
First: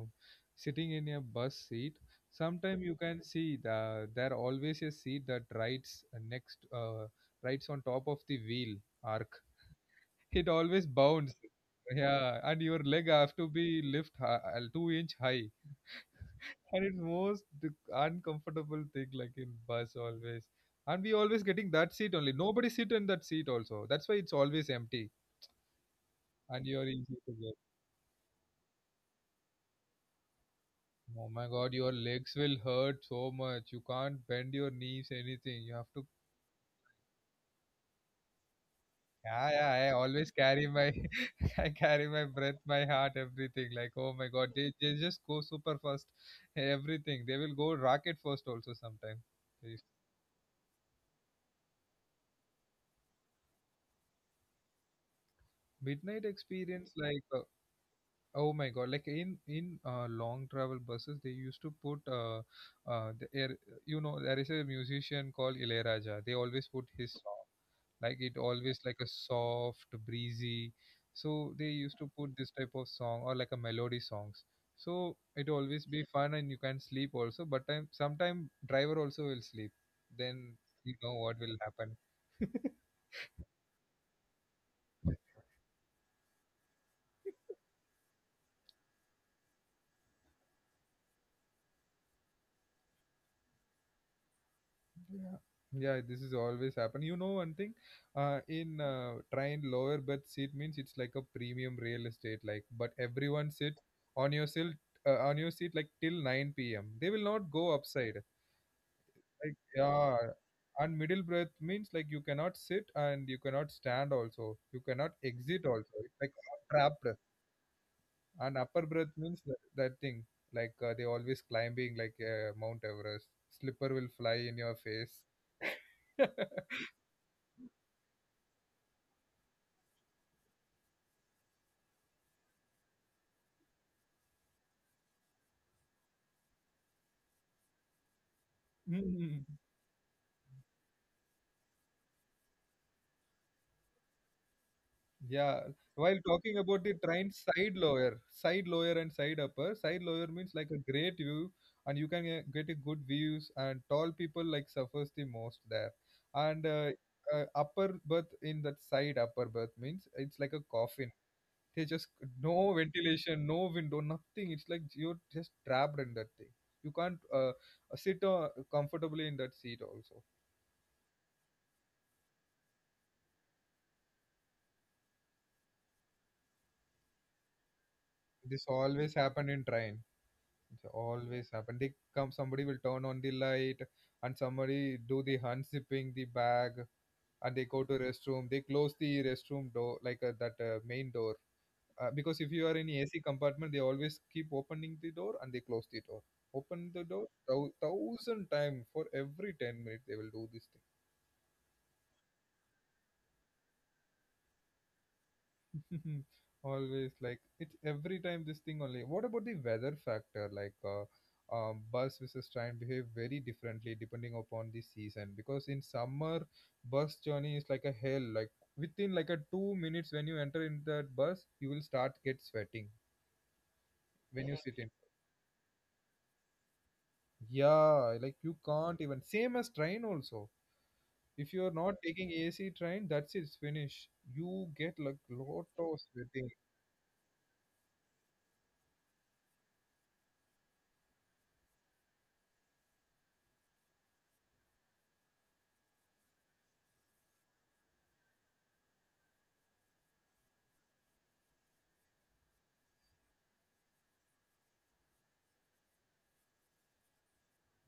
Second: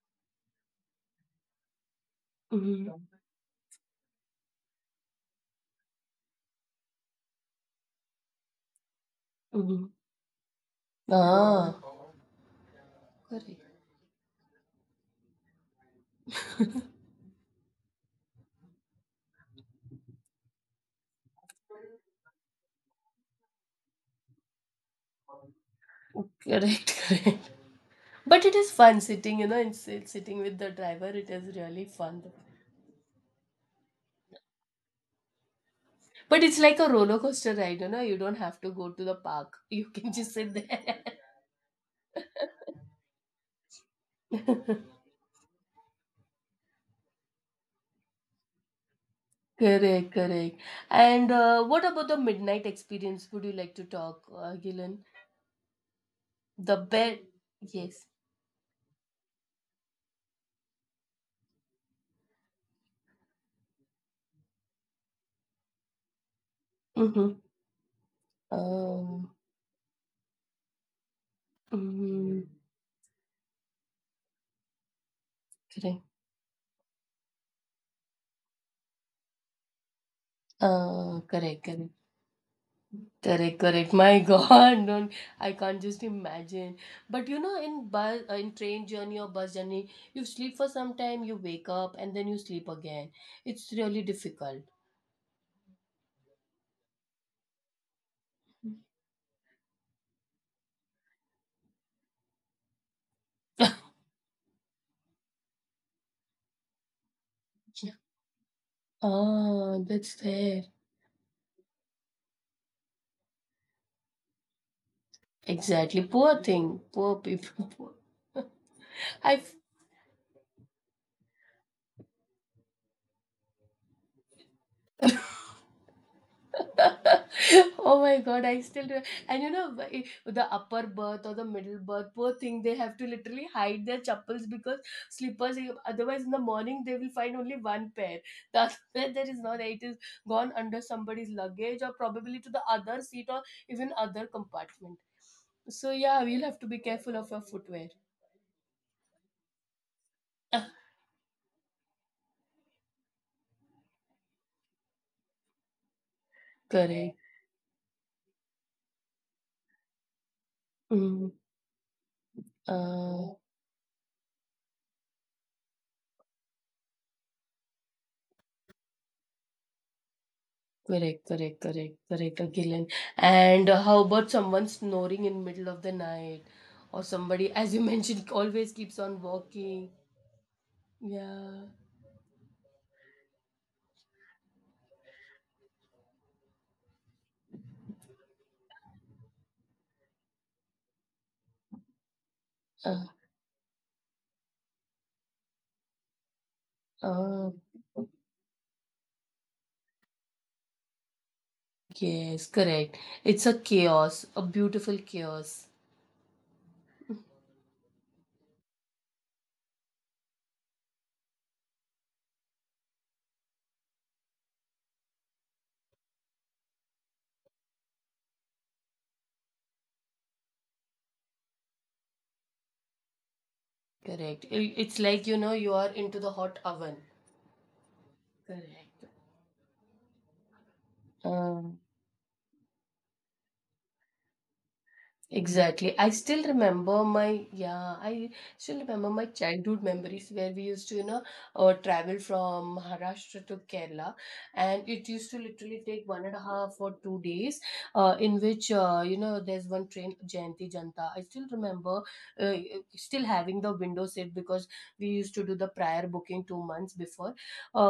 A: sitting in a bus seat, sometimes
B: Mm-hmm.
A: you can see the there always a seat that rides next rides on top of the wheel arc.
B: Mm-hmm.
A: It always bounds.
B: Ah,
A: Yeah, and your leg have to
B: correct,
A: be lift two-inch high, and it's most uncomfortable thing like in bus always. And we always getting that seat only. Nobody sit in that seat also. That's why it's always empty, and you are
B: correct,
A: easy to
B: correct.
A: get.
B: But it is fun sitting, you know, it's sitting with the driver.
A: Oh
B: It
A: my
B: is
A: god,
B: really
A: your
B: fun.
A: legs will hurt so much. You can't bend your knees, anything. You have to.
B: But it's like a roller coaster ride, you know, you don't have to go to the
A: Yeah,
B: park.
A: yeah.
B: You
A: I
B: can just
A: always
B: sit
A: carry my,
B: there.
A: I carry my breath, my heart, everything. Like, oh my god, they just go super fast. Everything. They will go rocket first also sometime. Yes.
B: correct, correct. And what about the midnight experience? Would you like to talk, Gilan?
A: Midnight
B: The
A: experience,
B: bed.
A: like,
B: Yes.
A: oh my god, like in long travel buses, they used to put the air. You know, there is a musician called Ilaiyaraaja. They always put his
B: Mm-hmm.
A: song. Like, it always like a
B: Um,
A: soft breezy, so they used to put
B: mm,
A: this type of song or like a melody songs, so it always be
B: correct.
A: fun and you can sleep also, but time sometime driver also will sleep then you know what will
B: Correct, correct.
A: happen.
B: Correct, correct. My God, don't, I can't just imagine. But you know, in bus, in train journey or bus journey, you sleep for some time, you wake up, and then you sleep again. It's really difficult.
A: Yeah, yeah, this is always happen. You know one thing, in train lower berth seat means it's like a premium real estate, like but everyone sit on your seat, on your seat like till 9 p.m, they will not go upside. Like,
B: Ah, that's
A: yeah,
B: there.
A: and middle breath means like you cannot sit and you cannot stand also. You cannot exit also.
B: Exactly.
A: It's like
B: Poor
A: a
B: thing.
A: trap
B: Poor
A: breath.
B: people. Poor.
A: And upper breath means
B: I
A: that, that thing. Like they always climbing like Mount Everest. Slipper will fly in your face.
B: oh my god, I still do. And you know, i- the upper berth or the middle berth, poor thing, they have to literally hide their chappals because slippers, eh, otherwise, in the morning, they will find only one pair. The other pair there is
A: Mm.
B: not, it is gone under somebody's luggage or probably to the other seat or even other compartment.
A: Yeah,
B: So,
A: while
B: yeah, we'll have
A: talking
B: to be
A: about the
B: careful of
A: train
B: your footwear.
A: side lower and side upper. Side lower means like a great view, and you can get a good views. And tall people like suffers the most there. And uh,
B: Correct.
A: uh, upper berth in that side upper berth means it's like a coffin.
B: Mm.
A: They just no ventilation, no window, nothing. It's like you're just trapped in that thing. You can't sit comfortably in that seat also.
B: Correct, correct, correct, correct, Akhil. And how about someone snoring in middle of the night, or somebody, as you mentioned,
A: This
B: always keeps
A: always
B: on
A: happen in
B: walking.
A: train. It always
B: Yeah.
A: happen. They come, somebody will turn on the light, and somebody do the unzipping the bag, and they go to restroom. They close the restroom door, like that main door, because if you are in
B: Uh,
A: AC compartment, they always keep opening the door and they close the door. Open the door
B: uh,
A: thousand time for every 10 minutes. They will do this.
B: yes, correct. It's a chaos, a beautiful chaos.
A: Always like it's every time this thing only. What about the weather factor? Like, bus versus train behave very differently depending upon the season. Because in summer, bus journey is like a hell. Like within like a 2 minutes when you enter in that bus, you will start get sweating
B: Correct.
A: when you sit in.
B: It's like you know you are into the hot oven.
A: Yeah, like you
B: Correct.
A: can't even. Same as train also. If you are
B: Um,
A: not taking AC train, that's it, it's finished. You get like lot
B: Exactly.
A: of
B: I still
A: sweating.
B: remember my yeah, I still remember my childhood memories where we used to, you know, travel from Maharashtra to Kerala, and it used to literally take one and a half or 2 days, in which you know there's one train Jayanti Janta. I still remember uh, still having the window seat because we used to do the prior booking 2 months before.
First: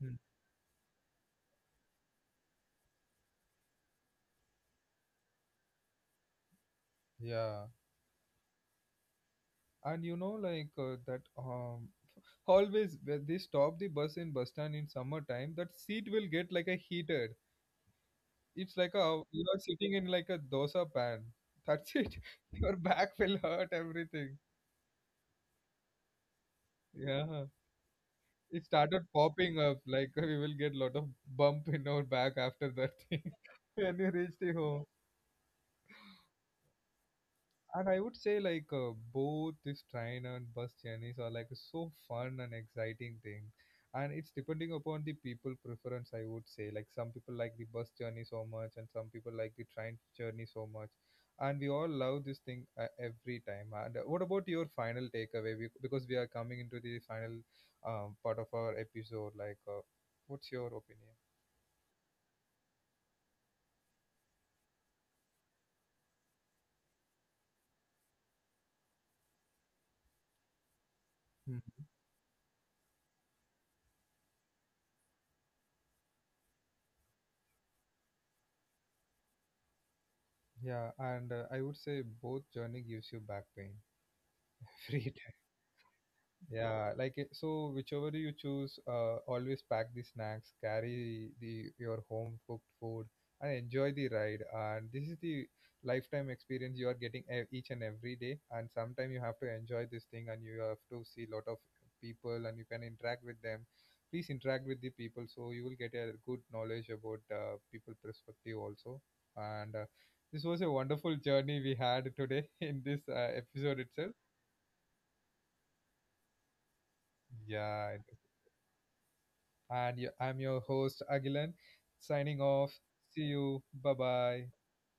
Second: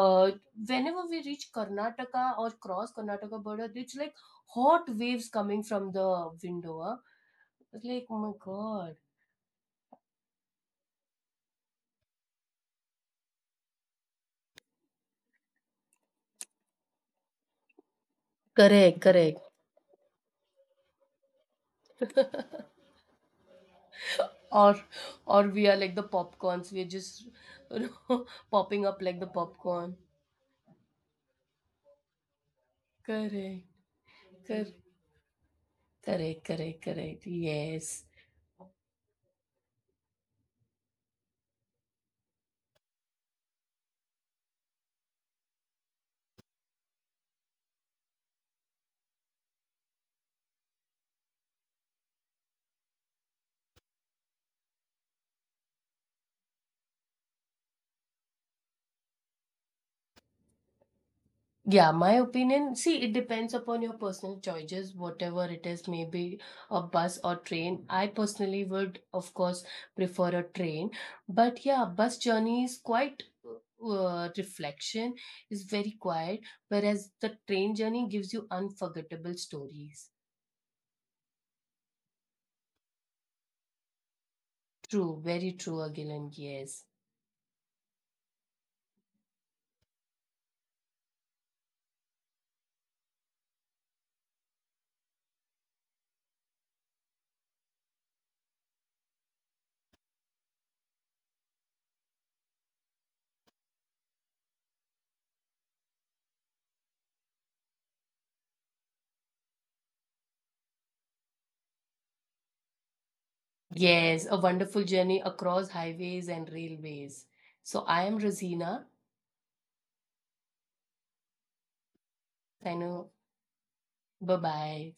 A: Hmm.
B: whenever we reach Karnataka or cross Karnataka border, it's like hot waves coming from the window. Huh?
A: Yeah,
B: It's like, oh my God.
A: and you know like that always when they stop the bus in bus stand in summertime, that seat will get like a heated, it's like
B: Correct,
A: a
B: correct.
A: you are sitting in like a dosa pan, that's it. Your back will hurt everything.
B: or or we are like the popcorns. We're just
A: Yeah,
B: you know,
A: it
B: popping up
A: started
B: like the
A: popping up
B: popcorn.
A: like we will get lot of bump in our back after that thing
B: Correct,
A: when you reach the
B: correct,
A: home.
B: correct, correct, correct.
A: And I
B: Yes.
A: would say like both this train and bus journeys are like so fun and exciting thing. And it's depending upon the people preference, I would say. Like some people like the bus journey so much and some people like the train journey so much. And we all love this thing every time. And what about your final takeaway? Because we are coming into the final part of our episode. Like, what's your opinion?
B: Yeah, my opinion, see, it depends upon your personal choices, whatever it is, maybe a bus or train. I personally would, of course, prefer a train. But
A: Mhm.
B: yeah, bus journey is quite reflection, is very quiet, whereas the train journey gives you unforgettable stories.
A: Yeah, and I would say both journey gives you back pain, free.
B: True, very true, Agilan, yes.
A: Yeah, like so whichever you choose, always pack the snacks, carry the your home cooked food, and enjoy the ride. And this is the lifetime experience you are getting each and every day. And sometimes you have to enjoy this thing, and you have to see lot of people, and you can interact with them. Please interact with the people, so you will get a good knowledge about people perspective also. And this was a wonderful journey we had today in this episode itself.
B: Yes, a wonderful journey across highways and railways. So
A: Yeah,
B: I am Rosina.
A: and I'm your host, Agilan, signing
B: I
A: off.
B: know.
A: See you. Bye
B: Bye
A: bye.
B: bye.